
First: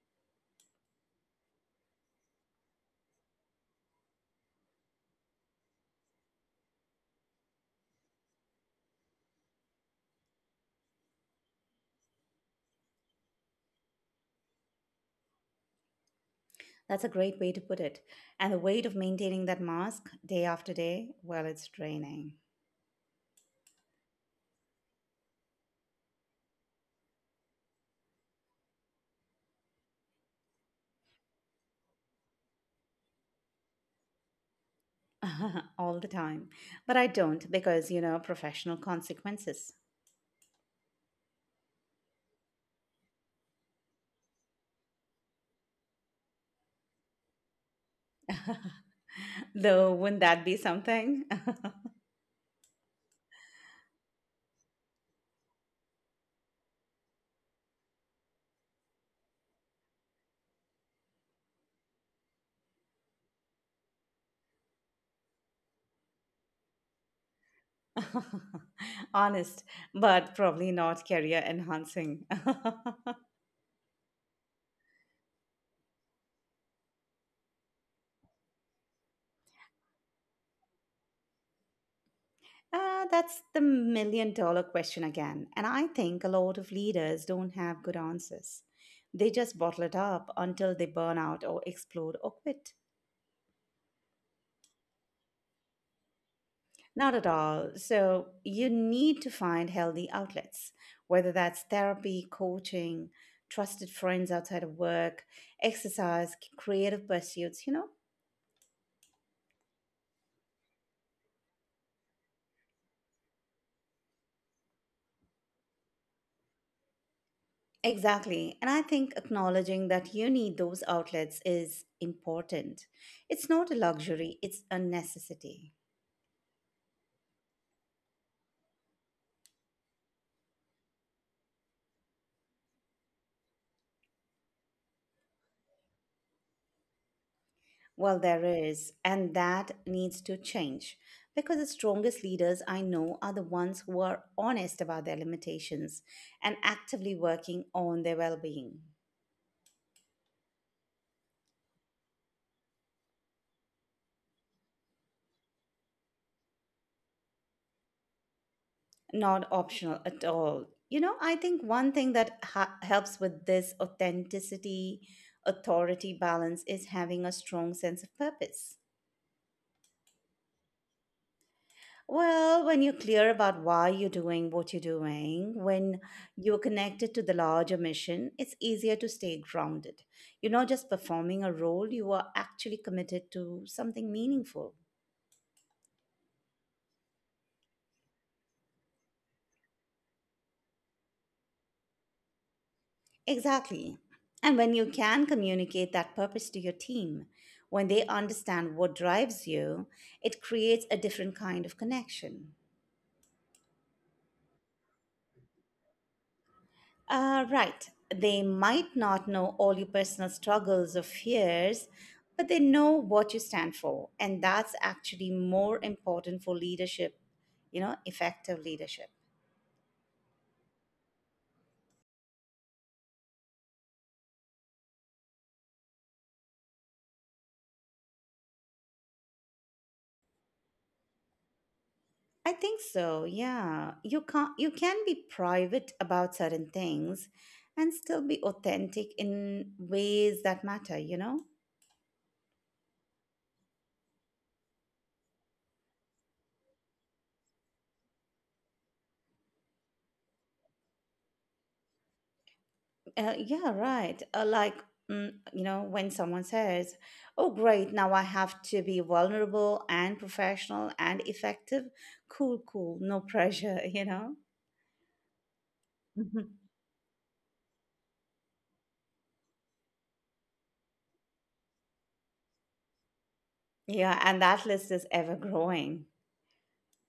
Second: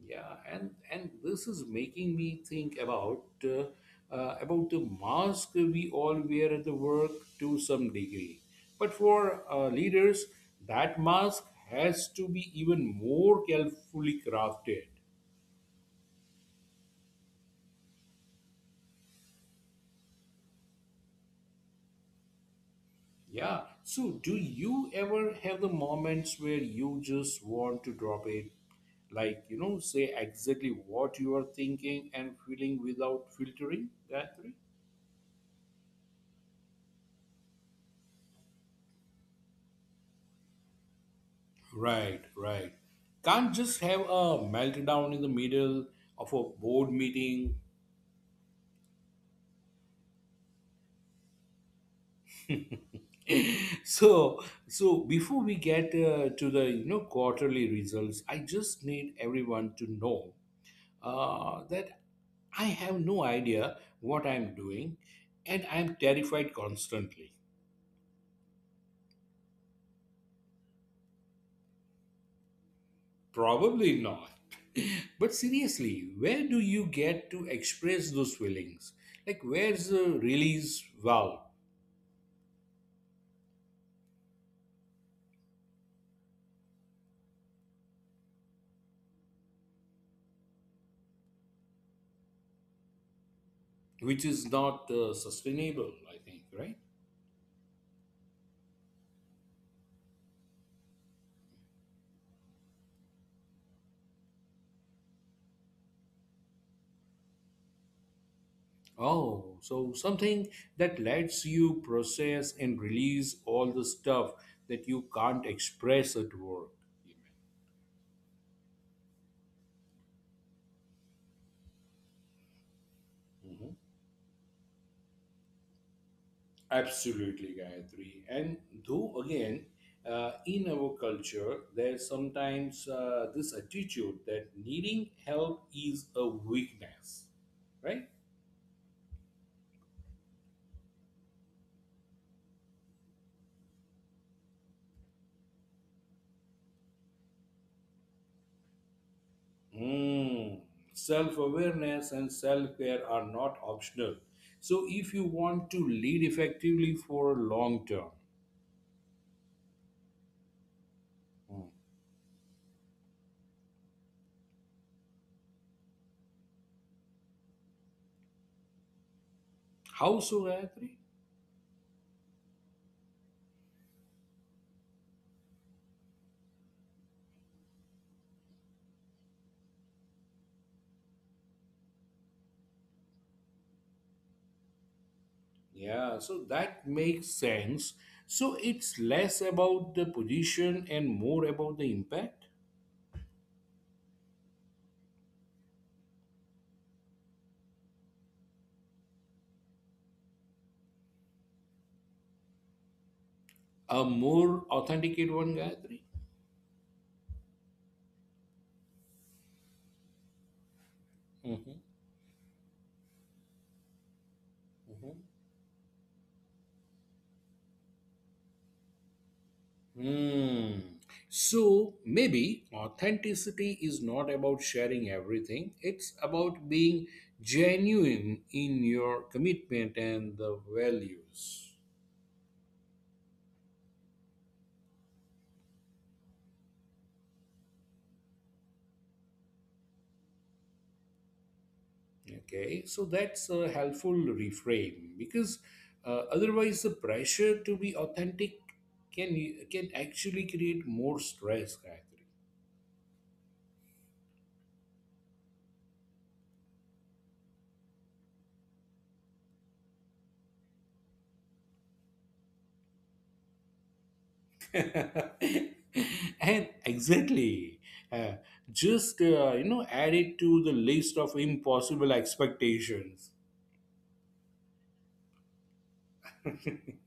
Yeah, and and this is making me think about uh, uh, about the mask we all wear at the work to some degree. But for uh, leaders, that mask has to be even more carefully crafted. That's a great way to put it. And the weight of maintaining that mask day after day, well, it's draining. Yeah. So, do you ever have the moments where you just want to drop it? Like, you know, say exactly what you are thinking and feeling without filtering that. All the time. But I don't because, you know, professional consequences. Right, right. Can't just have a meltdown in the middle of a board meeting. Though, wouldn't that be something? So, so before we get uh, to the, you know, quarterly results, I just need everyone to know uh, that I have no idea what I'm doing and I'm terrified constantly. Honest, but probably not career enhancing. Probably not. But seriously, where do you get to express those feelings? Like, where's the release valve? Uh, that's the million dollar question again. And I think a lot of leaders don't have good answers. They just bottle it up until they burn out or explode or quit. Which is not uh, sustainable, I think, right? Not at all. So you need to find healthy outlets, whether that's therapy, coaching, trusted friends outside of work, exercise, creative pursuits, you know Oh, so something that lets you process and release all the stuff that you can't express at work. Exactly. And I think acknowledging that you need those outlets is important. It's not a Mhm. luxury, it's a necessity. Absolutely, Gayatri. And though, again, uh, in our culture, there's sometimes uh, this attitude that needing help is a weakness, right? Well, there is, and that needs to change because the strongest leaders I know are the ones who are honest about their limitations and actively working on their well being. Mm. Self awareness and self care are not optional. So, if you want to lead effectively for long term. Not optional at all. You know, I think Mm. one thing that ha- helps with this authenticity, authority balance is having a strong sense of purpose. How so, Gayatri? Well, when you're clear about why you're doing what you're doing, when you're connected to the larger mission, it's easier to stay grounded. You're not just performing a role, you are actually committed to something meaningful. Yeah, so that makes sense. So, it's less about the position and more about the impact. Exactly. And when you can communicate that purpose to your team, when they understand what drives you, it creates a different kind of connection. A more authenticate one, Gayatri? Uh, right. They might not know all your personal struggles or Mhm, fears, but they know what you stand for. And that's mhm. actually more important for leadership, you know, effective leadership. Hmm. So maybe authenticity is not about sharing everything. It's about being genuine in your commitment and the values. I think so. Yeah. You can you can be private about certain things and still be authentic in ways that matter, you know? Okay, so that's a helpful reframe because uh, otherwise the pressure to be authentic can can actually create more stress, Gayatri. Uh, yeah, right. Uh, like, mm, you know, when someone says, oh, great, now I have to be vulnerable and professional and effective. Cool, cool, no pressure, you know? Mhm. And exactly uh, just, uh, you know, add it to the list of impossible expectations. Yeah, and that list is ever growing.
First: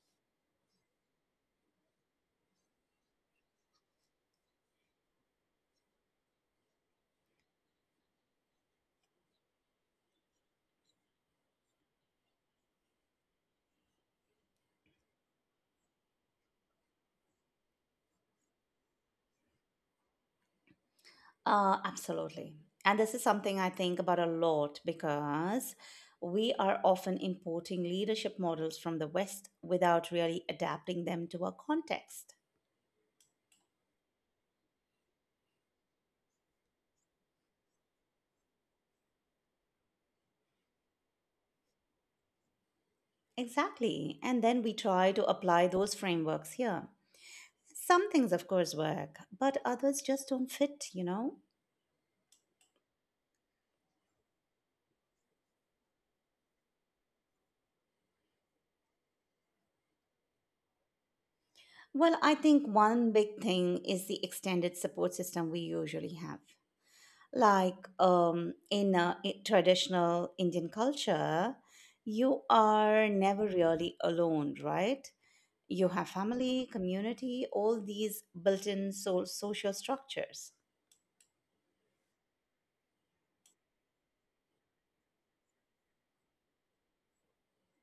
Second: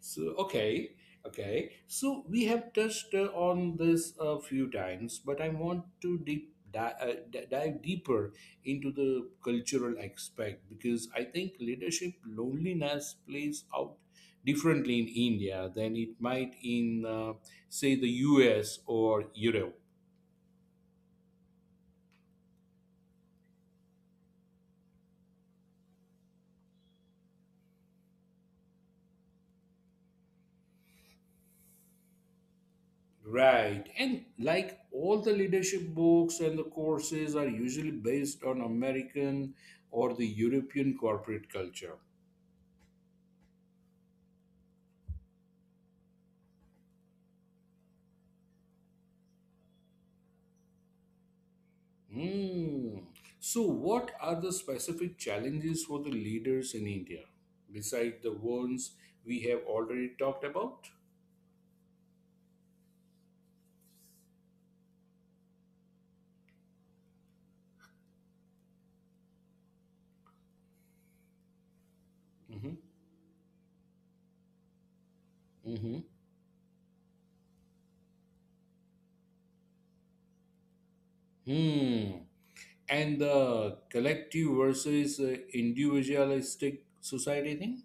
so okay okay so we have touched uh, on this a few times, but I want to deep di- uh, di- dive deeper into the cultural aspect because I think leadership loneliness plays out differently in India than it might in, uh, say, the US or Europe. Uh, absolutely. And this is something I think about a lot because we are often importing leadership models from the West without really adapting them to our context. Right. And like all the leadership books and the courses are usually based on American or the European corporate culture. Exactly. And then we try to apply those frameworks here. Some things, of course, work, but others just don't fit, you know? Hmm. So, what are the specific challenges for the leaders in India besides the ones we have already talked about? Well, I think one big thing is the extended support system we usually have. Like um, in uh, i- traditional Indian culture, you Hmm. are never really alone, right? You Hmm. have family, community, all these built in so- social structures. Hmm. And the collective versus uh, individualistic society thing?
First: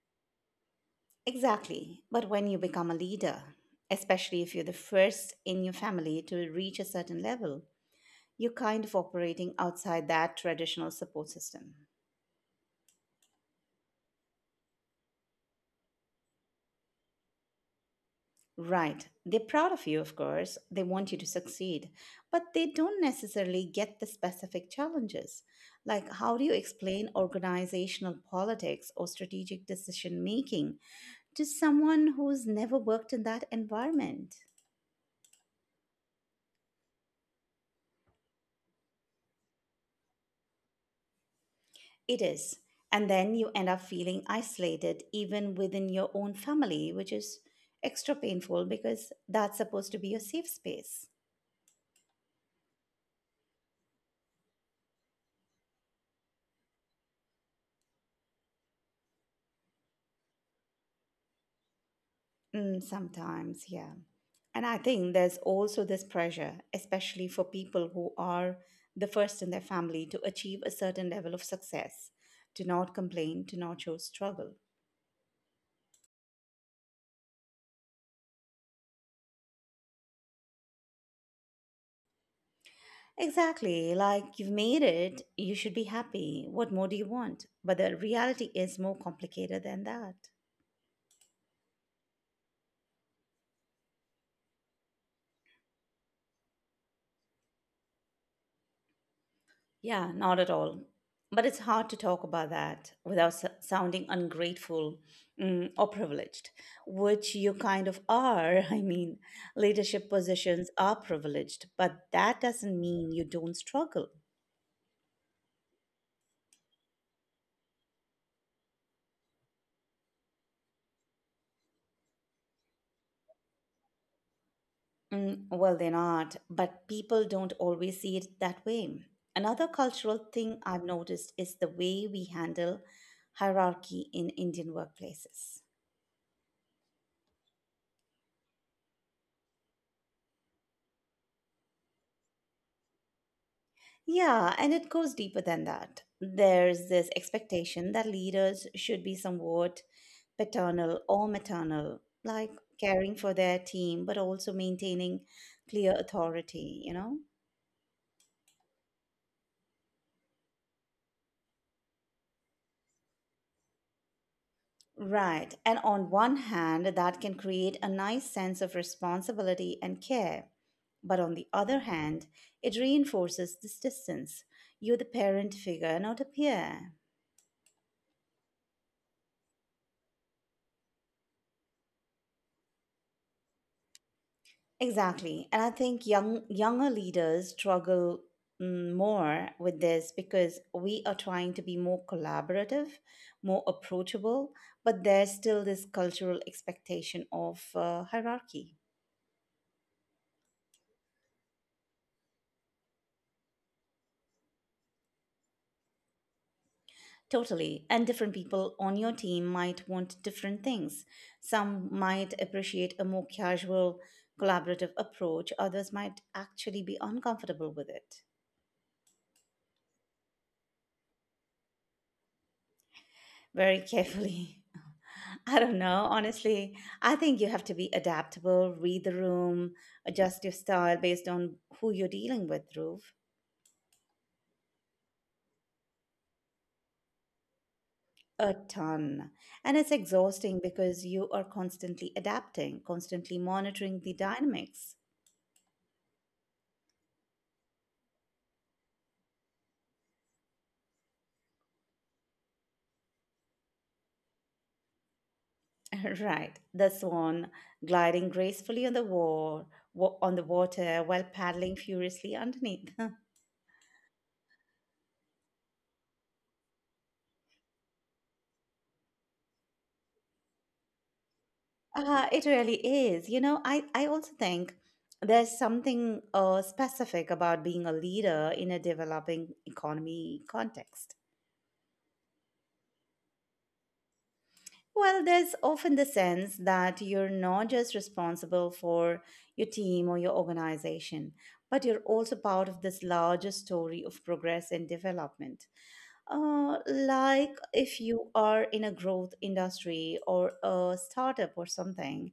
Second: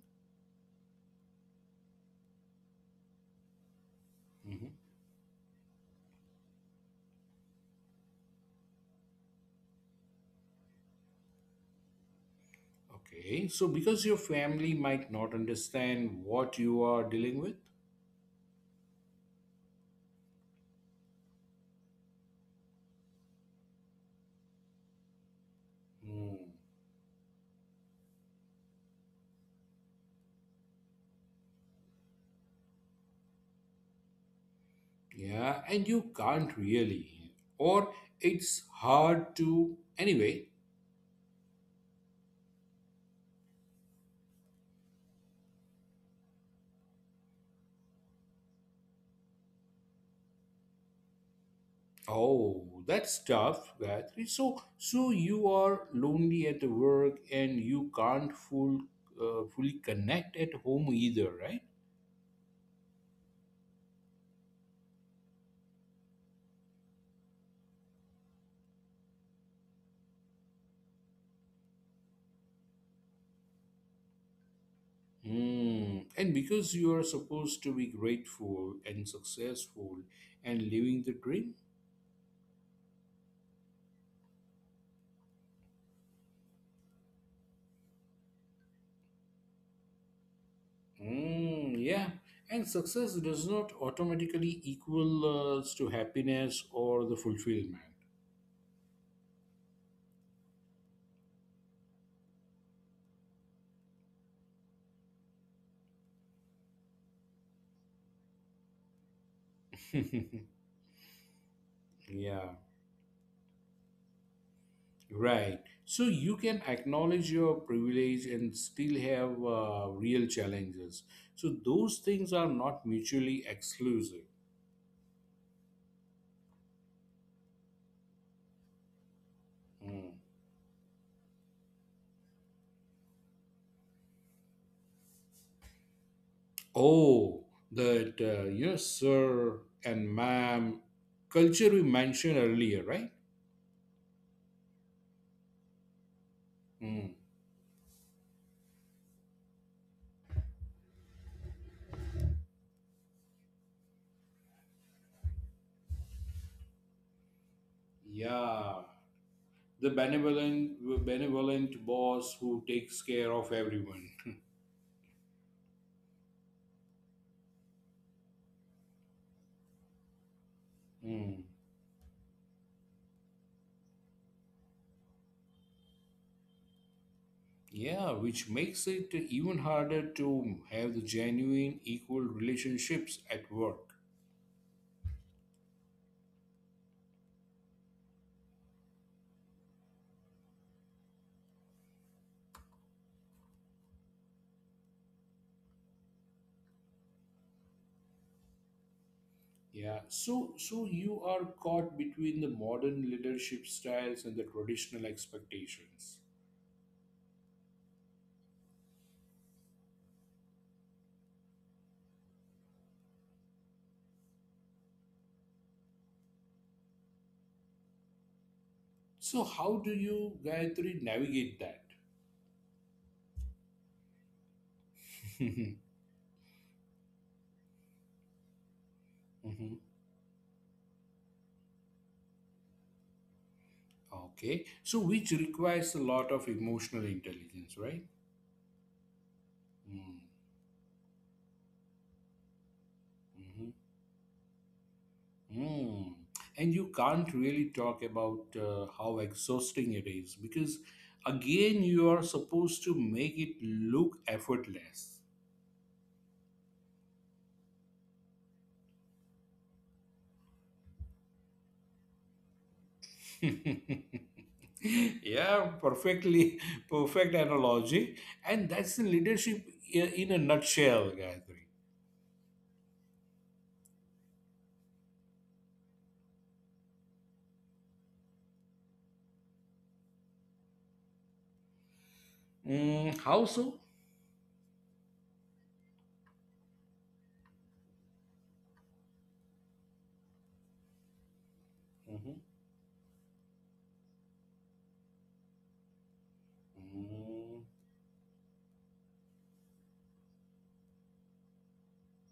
Exactly. But when you become a leader, especially if you're Mm-hmm. the first in your family to reach a certain level, you're kind of operating outside that traditional support system. Okay, so because your family might not understand what you are dealing with. Right. They're proud of you, of course. They want you to succeed, but they don't necessarily get the specific challenges. Like, Hmm. how do you explain organizational politics or strategic decision making to someone who's never worked in that environment? Yeah, and you can't really, or it's hard to anyway. It is. And then you end up feeling isolated even within your own family, which is extra painful because that's supposed to be your safe space. Oh, that's tough, Gayatri. So, so you are lonely at the work, and you can't full, uh, fully connect at home either, right? Mm, sometimes, yeah. And I think there's also this pressure, especially for people who are the first in their family to achieve a certain level of success, to not complain, to not show struggle. Hmm. And because you are supposed to be grateful and successful and living the dream. Exactly, like you've made it, you should be happy. What more do you want? But the reality is more complicated than that. Mm, yeah, and success does not automatically equal uh, to happiness or the fulfillment. Yeah, not at all. But it's hard to talk about that without s- sounding ungrateful mm, or privileged, which you kind of are. I mean, leadership positions are privileged, but that Yeah, doesn't mean you don't struggle. right. So you can acknowledge your privilege and still have uh, real challenges. So those things are not mutually exclusive. Mm, well, they're not, but people don't always see it that way. Another Mm. cultural thing I've noticed is the way we handle hierarchy in Indian workplaces. Oh, that uh, yes, sir and ma'am culture we mentioned earlier, right? Yeah, and it goes deeper than that. There's this Mm. expectation that leaders should be somewhat paternal or maternal, like caring for their team, but also maintaining clear authority, you know? Yeah, the benevolent, benevolent boss who takes care of everyone. Right. And on one hand, that can create a nice sense of responsibility and care. But on Hmm. the other hand, it reinforces this distance. You're the parent figure, not a peer. Yeah, which makes it even harder to have the genuine equal relationships at work. Exactly. And I think young younger leaders struggle mm, more with this because we are trying to be more collaborative, more approachable, but there's still this cultural expectation of uh, hierarchy. Yeah, so so you are caught between the modern leadership styles and the traditional expectations. Totally. And different people on your team might want different things. Some might appreciate a more casual, collaborative approach, others might actually be uncomfortable with it. So how do you, Gayatri, navigate that? Very carefully. I Hmm. don't know. Honestly, I think you have to be adaptable, read the room, adjust your style based on who you're dealing with, Dhruv. Okay, so which requires a lot of emotional intelligence, right? A ton. And it's Mm-hmm. exhausting because you are constantly adapting, constantly monitoring the dynamics. Mm. And you can't really talk about uh, how exhausting it is because, again, you are supposed to make it look effortless. Right. The swan gliding gracefully on the war, wa- on the water while paddling furiously underneath. Yeah, perfectly, perfect analogy. And that's the leadership i- in a nutshell, Gayatri. Uh, it really is. You know, I, I also think there's something uh, specific about being a leader in a developing economy context. Mm, how so? Well, there's often the sense that you're not just responsible for your team or your organization, but you're also Mhm. part of this larger story of progress and development. Uh, like Mm. if you are in a growth industry or a startup or something,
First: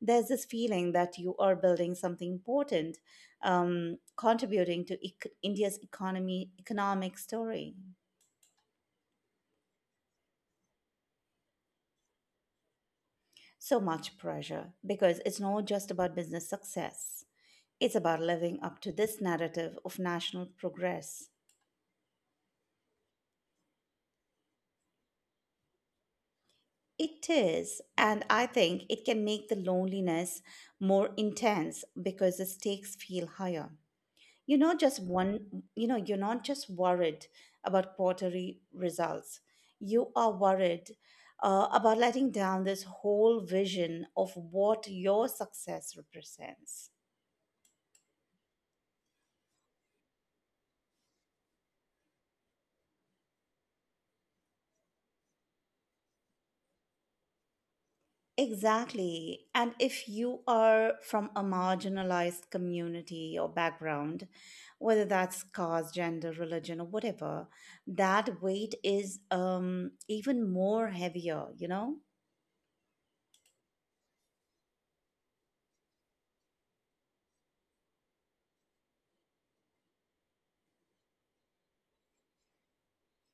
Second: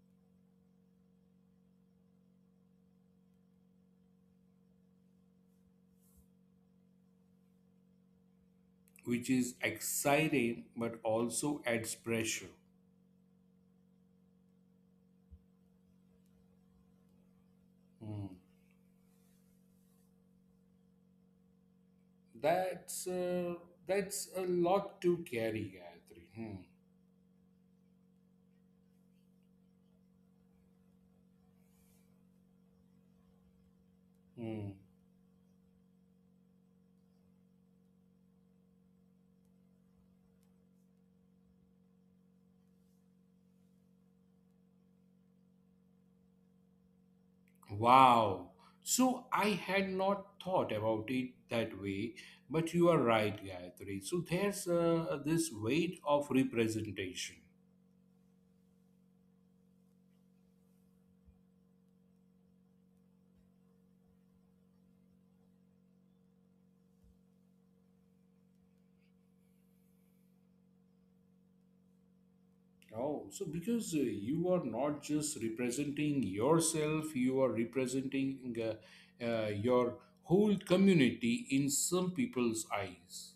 there's this feeling that you are building something important, um, contributing to ec- India's economy, economic story. Which is exciting but also adds pressure. So much pressure because it's not just about business success. It's about Hmm. living up to this narrative of national progress. That's uh, that's a lot to carry, Gayatri. Hmm. It is, and I think it can make the loneliness more intense because the stakes feel higher. You're Hmm. Not just one, you know, you're not just worried about quarterly results. You are worried uh, about letting down this whole vision of what your success represents. Wow. So I had not thought about it that way, but you are right, Gayatri. So there's uh, this weight of representation. Exactly. And if you are from a marginalized community or background, whether that's caste, gender, religion, or whatever, that weight is um, even more heavier, you know? Oh, so because uh, you are not just representing yourself, you are representing, uh, uh, your whole community in some people's eyes.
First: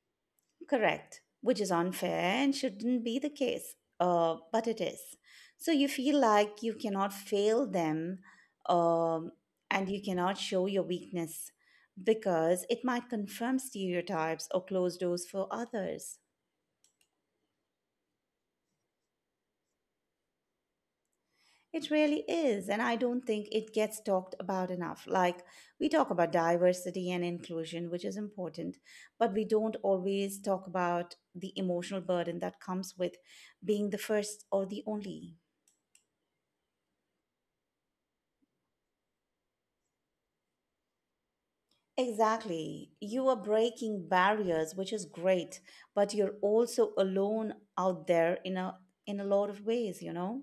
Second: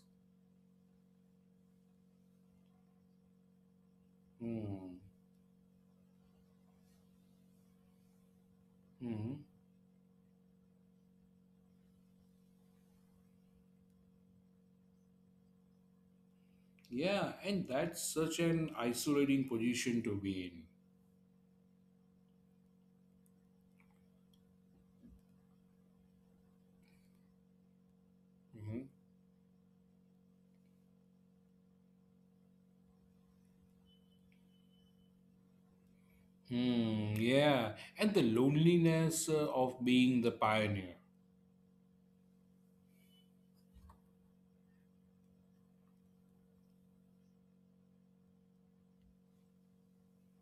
Correct, which is unfair and shouldn't be the case, uh, but it Hmm. is. So you feel like you cannot fail them um, and you cannot show your weakness because it might confirm stereotypes or close doors for others. Yeah, and that's such an isolating position to be in. It really is, and I don't think it gets talked about enough. Like, we talk about diversity and inclusion, which is important, Mhm. but we don't always talk about the emotional burden that comes with being the first or the only. Hmm, yeah, and the loneliness uh, of being the pioneer. Exactly. You are breaking barriers, which is great, but you're also alone out there in a in a lot of ways, you know?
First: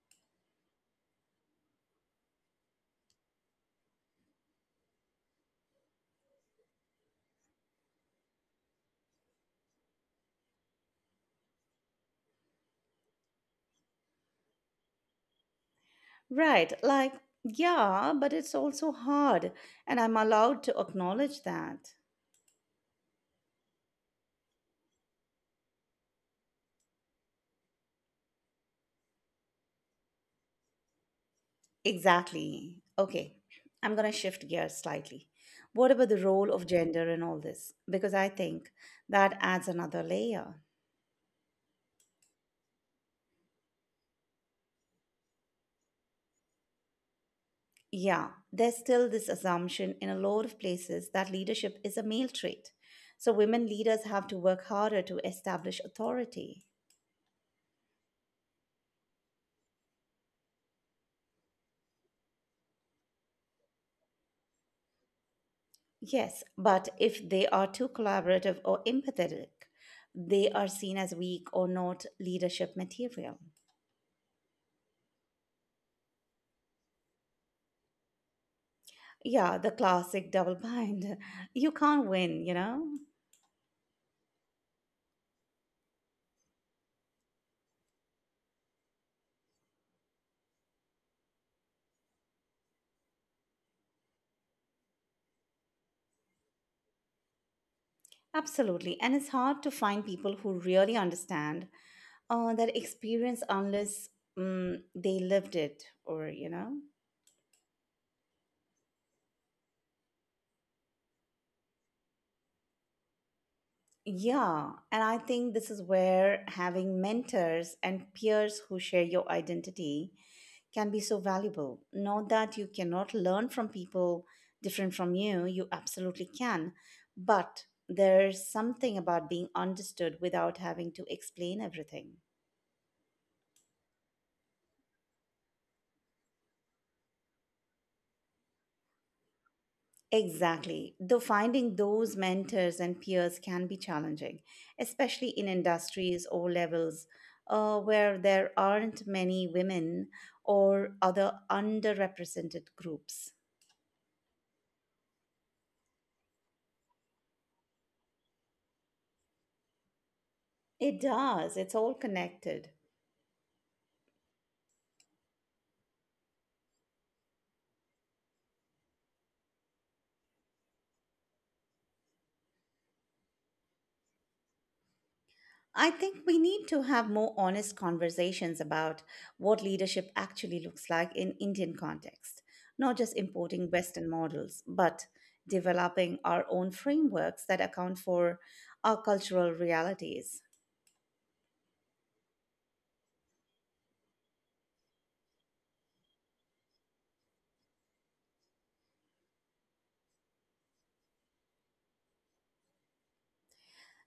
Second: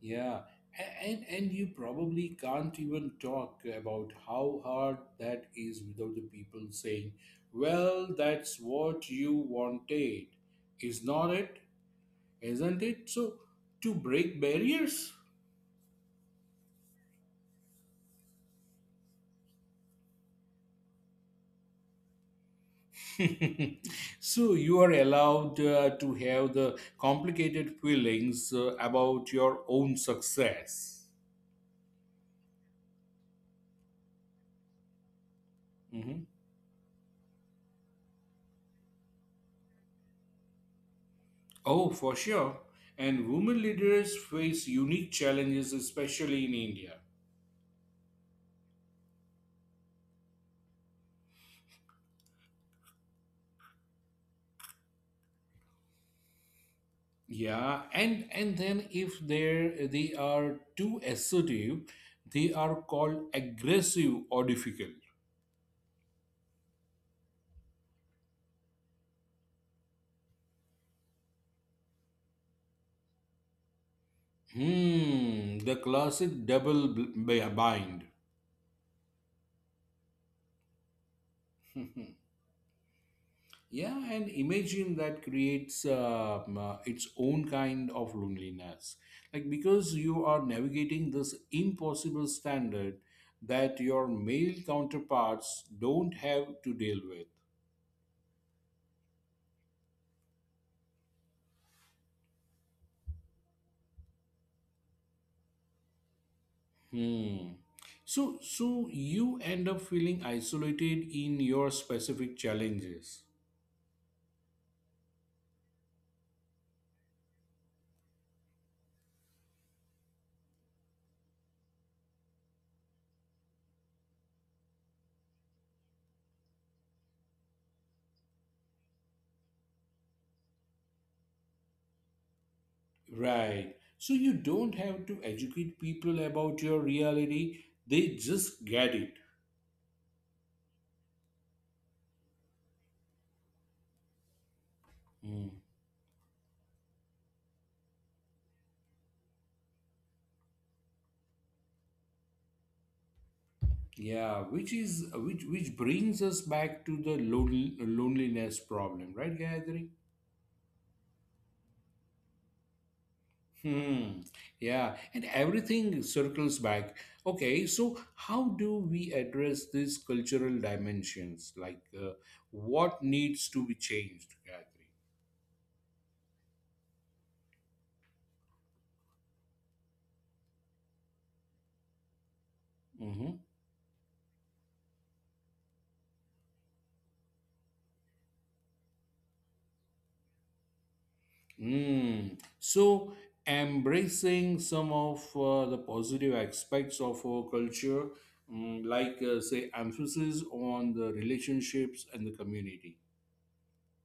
Yeah, A- and and you probably can't even talk about how hard that is without the people saying, "Well, that's what you wanted, is not it? Isn't it?" So to break barriers. Right. Like, yeah, but it's also hard, and I'm allowed to acknowledge that. So you are allowed uh, to have the complicated feelings uh, about your own success. Exactly. Okay. I'm going to shift gears slightly. What about Mhm. the role of gender in all this? Because I think that adds another layer. Oh, for sure. And women leaders face unique challenges, especially in India. Yeah, there's still this assumption in a lot of places that leadership is a male trait. So women leaders have to work harder to establish authority. Yeah, and and then if they they are too assertive, they are called aggressive or difficult. Yes, but if they are too collaborative or empathetic, they are seen as weak or not leadership material. Hmm, the classic double b- bind. Yeah, the classic double bind. You can't win, you know? Yeah, and imagine that creates uh, um, uh, its own kind of loneliness. Like, because you are navigating this impossible standard that your male counterparts don't have to deal with. Absolutely. And it's hard to find people who really understand uh, that experience unless mm, they lived it or, you know? Hmm. So, so you end up feeling isolated in your specific challenges. Yeah, and I think this is where having mentors and peers who share your identity can be so valuable. Not that you cannot learn from people different from you, you absolutely can. But there's something about being understood without having to explain everything. Right. So, you don't have to educate people about your reality, they just get it. Exactly. Though finding those mentors and peers can be challenging, especially in industries or levels uh, where there aren't many women or other underrepresented groups. Yeah, which is which which brings us back to the lon- loneliness problem, right, Gayatri? It does, it's all connected. Hmm. Yeah, and everything circles back. Okay, so how do we address these cultural dimensions? Like, uh, what needs to be changed, Gayatri? I think we need to have more honest conversations about what leadership actually looks like in Indian context, not just Mm-hmm. importing Western models, but developing our own frameworks that account for our cultural realities. Mm. So, embracing some of uh, the positive aspects of our culture, mm, like, uh, say, emphasis on the relationships and the community.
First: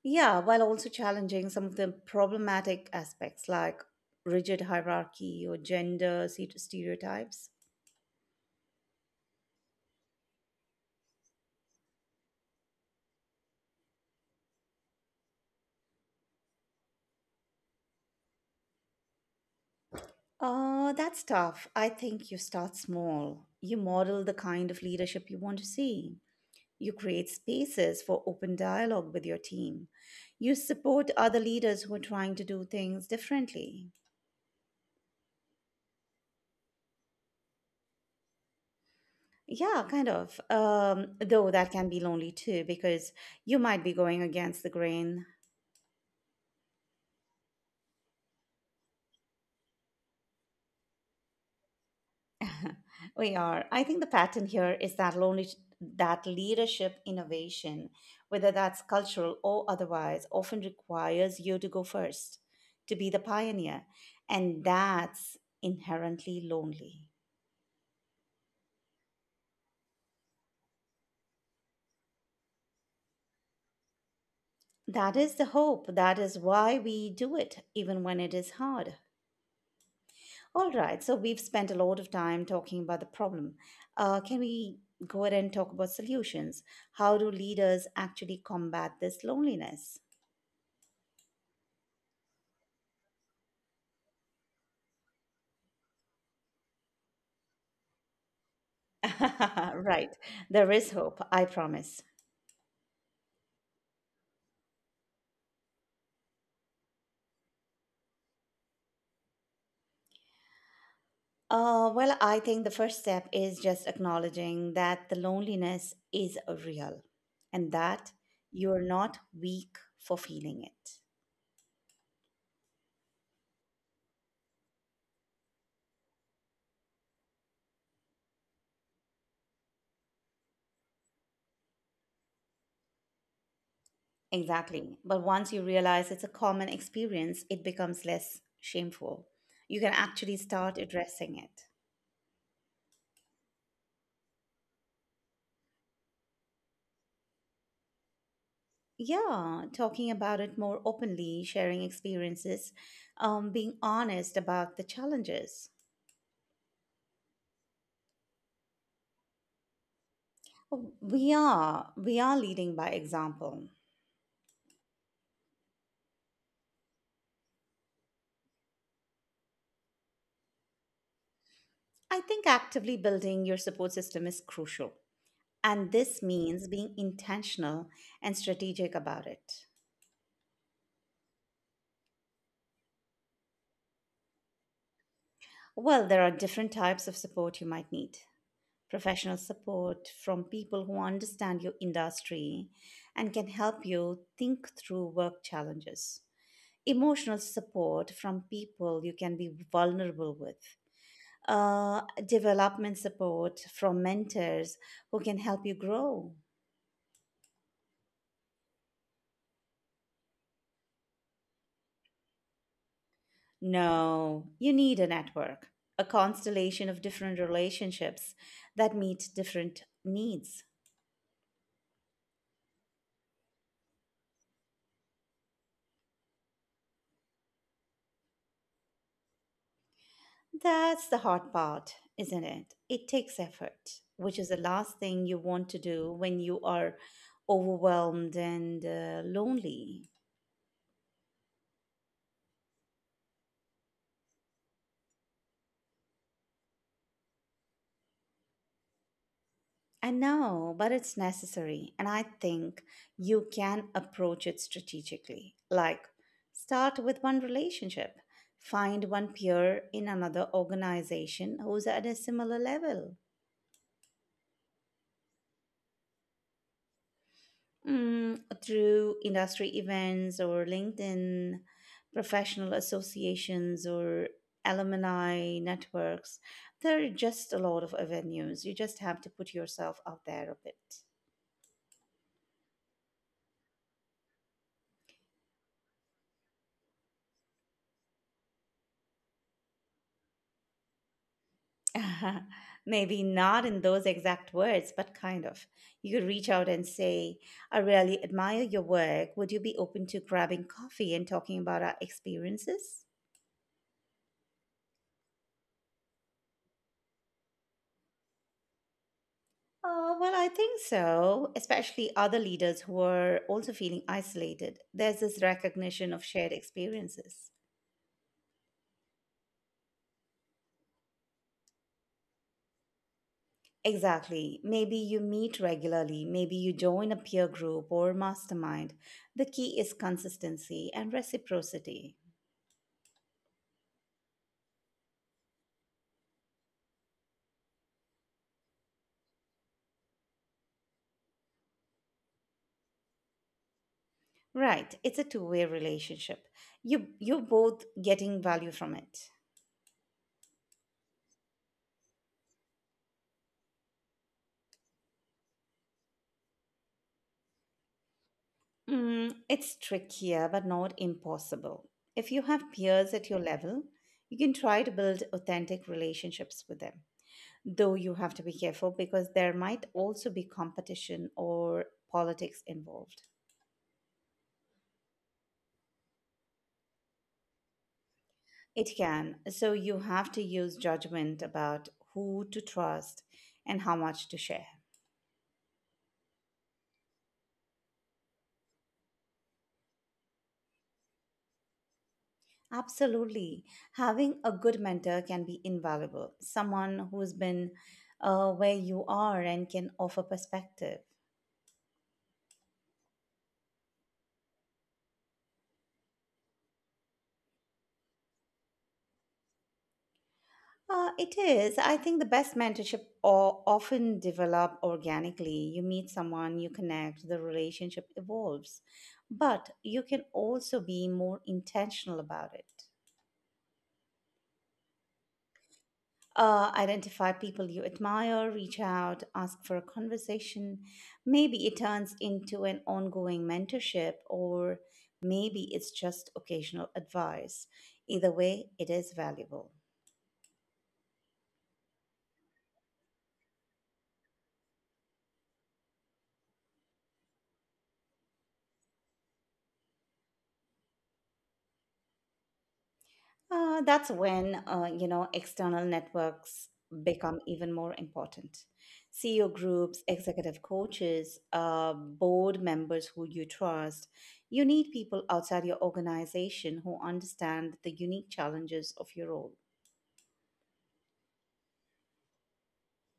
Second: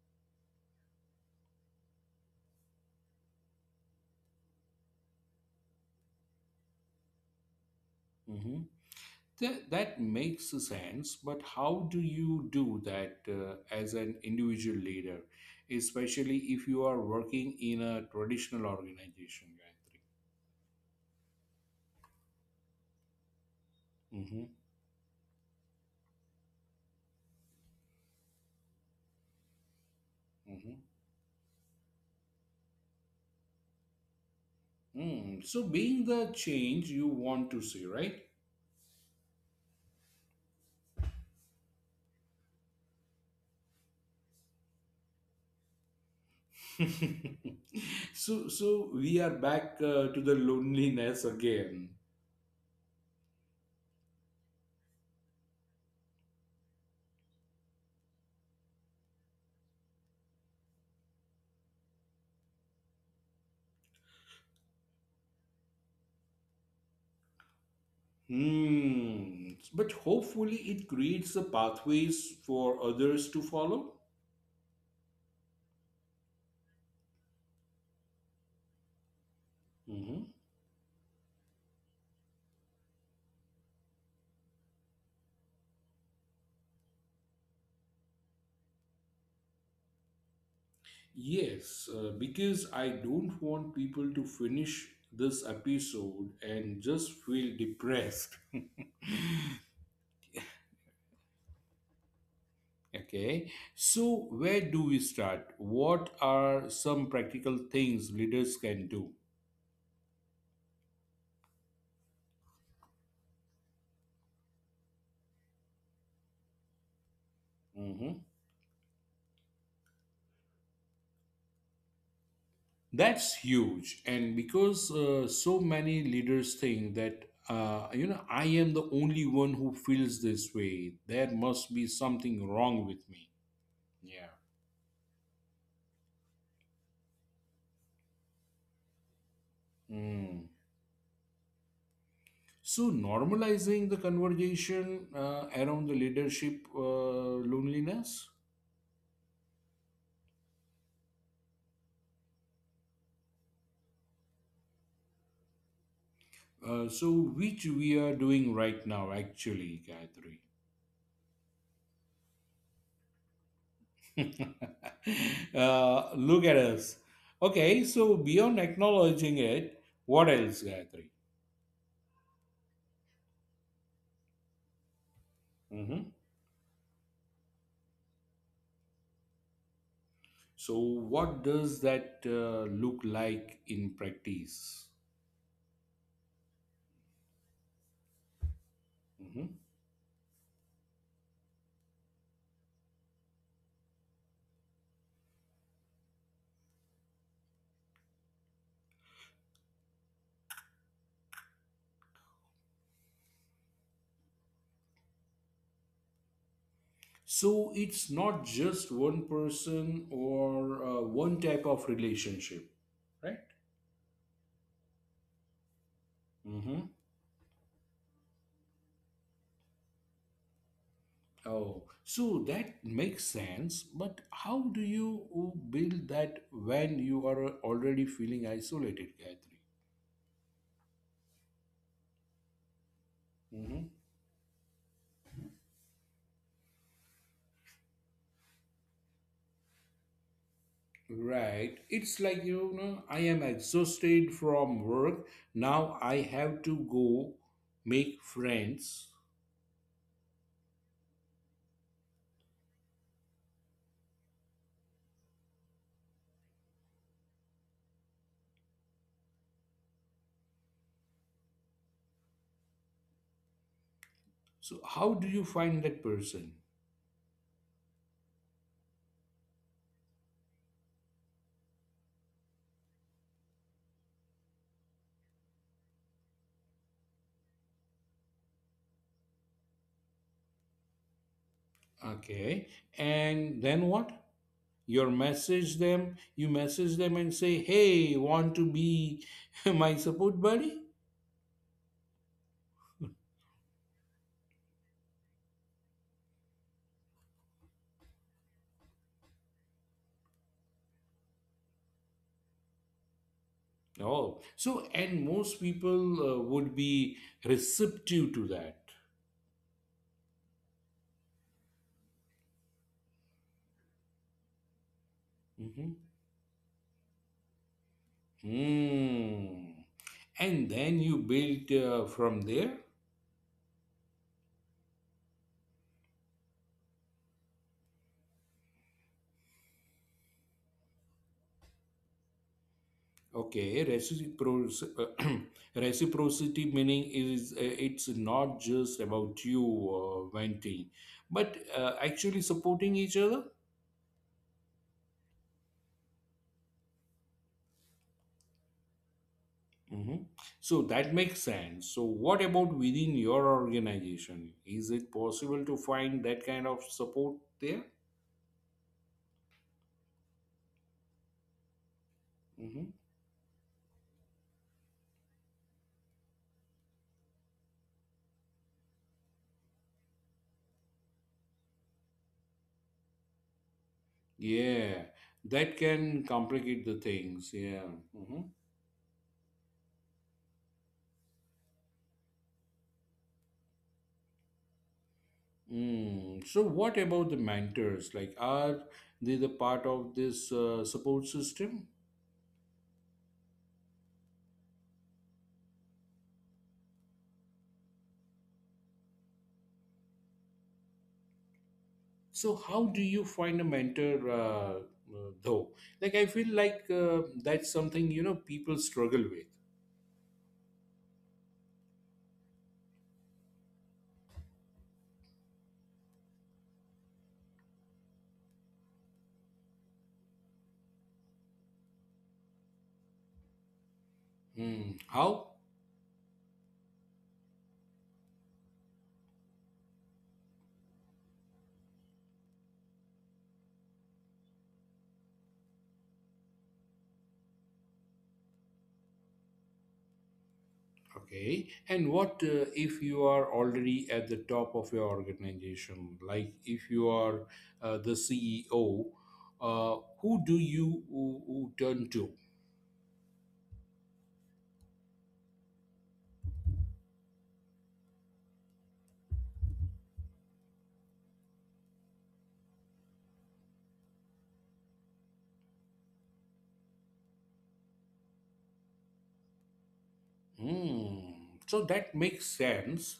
Yeah, while also challenging some of the problematic aspects like rigid hierarchy or gender st- stereotypes. Mhm. Th- that makes sense, but how do you do that uh, as an individual leader, especially if you are working in a traditional organization, Gayatri? Uh, that's tough. I think you start small. You model the Mm-hmm. kind of leadership you want to see. You create spaces for open dialogue with your team. You Mm-hmm. support other leaders who are trying to do things differently. Mm. So, being the change you want to see, right? Yeah, kind of. Um, though that can be lonely too, because you might be going against the grain. So, so we are back uh, to the loneliness again. We are. I think the pattern here is that lonely, that leadership innovation, whether that's cultural or otherwise, often requires you to go first, to be the pioneer, and that's inherently lonely. Hmm. But hopefully, it creates the pathways for others to follow. That is the hope. That is why we do it, even when it is hard. All right, so we've spent a lot of time talking about the problem. Uh, can we go ahead and talk about solutions? How do leaders actually combat this loneliness? Yes, uh, because I don't want people to finish this episode and just feel depressed. Right, there is hope, I promise. Okay, so where do we start? What are some practical things leaders can do? Uh, well, I think the first step is just acknowledging that the loneliness is real and that Mhm. you're not weak for feeling it. That's huge, and because uh, so many leaders think that, uh, you know, I am the only one who feels this way, there must be something wrong with me. Yeah. Exactly. But once you realize it's a common experience, it becomes less shameful. You can actually Mm. start addressing it. So, normalizing the conversation uh, around the leadership uh, loneliness. Yeah, talking about it more openly, sharing experiences, um, being honest about the challenges. Uh, so, which we are doing right now, actually, Gayatri. Oh, We are we are leading by example. uh, look at us. Okay, so beyond acknowledging it, what else, Gayatri? I think actively building your support system is crucial, and Mhm. this means being intentional and strategic about it. So, what does that uh, look like in practice? Well, there are different types of support you might need. Professional Mhm. support from people who understand your industry and can help you think through work challenges, emotional support from people you can be vulnerable with, uh, development support from mentors who can help you grow. So, it's not just one person or uh, one type of relationship, right? No, you need a network, a Mhm. constellation of different relationships that meet different needs. Oh, so that makes sense. But how do you build that when you are already feeling isolated, Gayatri? That's the hard part, isn't it? It takes Hmm. effort, which is the last thing you want to do when you are overwhelmed and uh, lonely. Right. It's like, you know, I am exhausted from work. Now I have to go make friends. I know, but it's necessary. And I think you can approach it strategically. Like, start with one relationship, find one peer in another organization who's at a similar level, So, how do you find that person? mm, through industry events or LinkedIn, professional associations or alumni networks. There are just a lot of avenues. You just have to put yourself out there a Okay. And then what? You message them, you message them and say, hey, want to be my support buddy? bit. Maybe not in those exact words, but kind of. You could reach out and say, I really admire your work. Would you be open to grabbing coffee and talking about our experiences? Oh, so and most people uh, would be receptive to that. Uh, well, I think so, especially other leaders who are also feeling isolated. There's this Hmm. recognition of shared experiences. Hmm. And then you built uh, from there. Exactly. Maybe you meet regularly, maybe you join a peer group or mastermind. The key is consistency and reciprocity. Okay, reciprocity, reciprocity meaning is, uh, it's not just about you uh, venting, but uh, actually supporting each other. Right, it's a two-way relationship. You you're both getting value from it. Hmm. So that makes sense. So what about within your organization? Is it possible to find that kind of support there? Mm, it's trickier but not impossible. If you have Mm-hmm. peers at your level, you can try to build authentic relationships with them, though you have to be careful because there might also be competition or politics involved. Yeah, that can complicate the things. Yeah. Mhm. It can, so you have to use judgment about who to trust and how much to share. Mm. So, what about the mentors? Like, are they the part of this uh, support system? Absolutely. Having a good mentor can be invaluable, someone who's been uh, where you are and can offer perspective. So, how do you find a mentor, uh, uh, though? Like, I feel like uh, that's something, you know, people struggle with. Uh, it is. I think the best mentorship o- often develop organically. You meet someone, you connect, the relationship evolves. But you can also be more intentional about it. Hmm. How? Uh, identify people you admire, reach out, ask for a conversation. Maybe it turns into an ongoing mentorship, or maybe it's just occasional advice. Either way, it is valuable. Okay. And what uh, if you are already at the top of your organization? Like if you are, uh, the C E O, uh, who do you who, who turn to? Uh, that's when uh, you know external networks become even more important. C E O groups, executive coaches, uh, board members who you trust. You need people outside your organization who understand the unique challenges of your role. Hmm. So that makes sense.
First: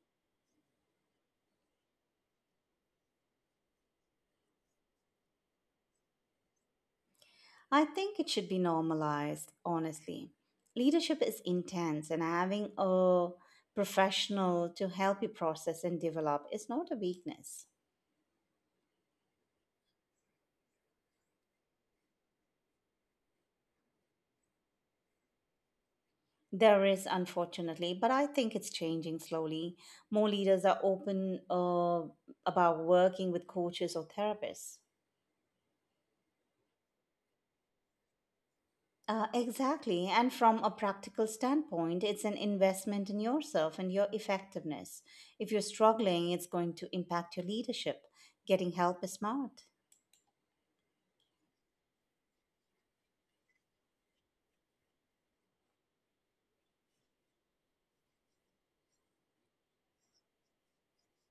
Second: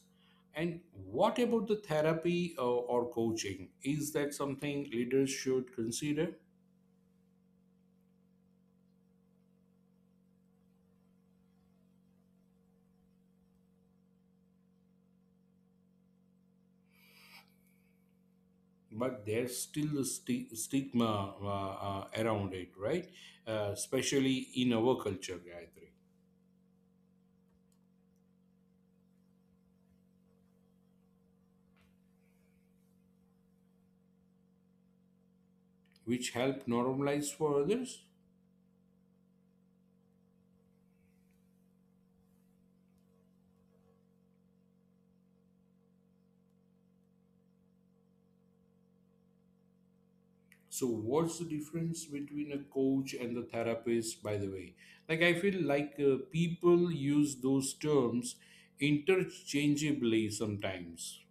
And what about the therapy uh, or coaching? Is that something leaders should consider? I think it should be normalized, honestly. Leadership is intense, and having a professional to help you process and develop is not a weakness. But there's still a sti- stigma, uh, uh, around it, right? Uh, especially in our culture, Gayatri. There is, unfortunately, but I think it's changing slowly. More leaders are open uh, about working with coaches or therapists. Which help normalize for others. Uh, exactly. And from a practical standpoint, it's an investment in yourself and your effectiveness. If you're struggling, it's going to impact your leadership. Getting help is smart. So, what's the difference between a coach and the therapist, by the way? Like, I feel like uh, people use those terms interchangeably sometimes.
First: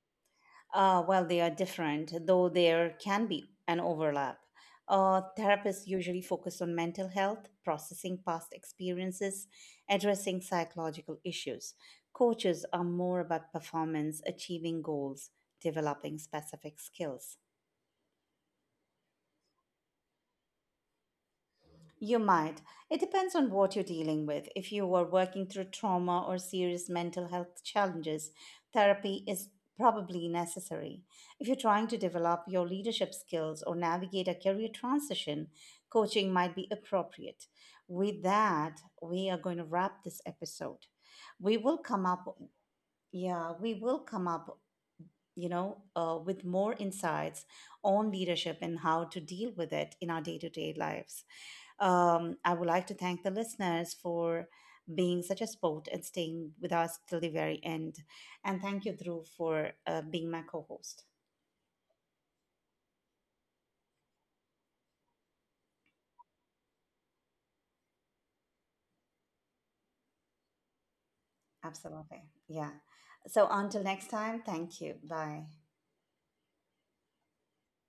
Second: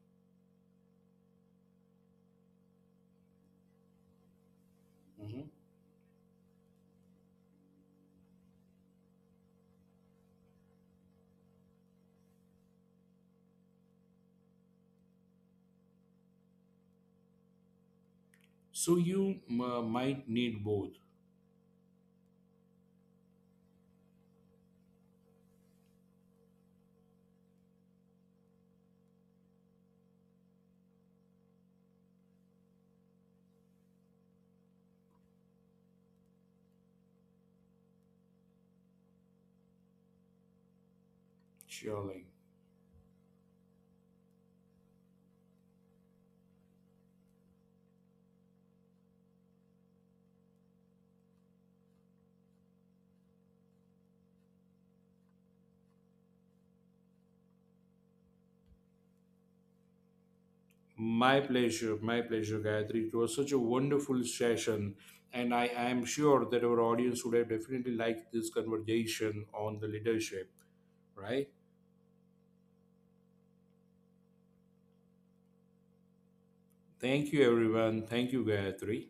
Uh, well, they are different, though there can be an overlap. Uh, Mhm. therapists usually focus on mental health, processing past experiences, addressing psychological issues. Coaches are more about performance, achieving goals, developing specific skills. So, you uh, might need both, You might. It depends on what you're dealing with. If you are working through trauma or serious mental health challenges, therapy is probably necessary. If you're trying to develop your leadership skills or navigate a career transition, coaching might be appropriate. With that, we are going to wrap this episode. We will come up, surely. yeah, we will come up, you know, uh, with more insights on leadership and how to deal with it in our day to day lives. Um, I would like to thank the listeners for being such a sport and staying with us till the very end. And thank you, Drew, for uh, being my co host. My pleasure, my pleasure, Gayatri. It was such a wonderful session, and I, I am sure that our audience would have definitely liked this conversation on the leadership, right? Absolutely. Yeah. So until next time, thank you. Bye. Thank you, everyone. Thank you, Gayatri.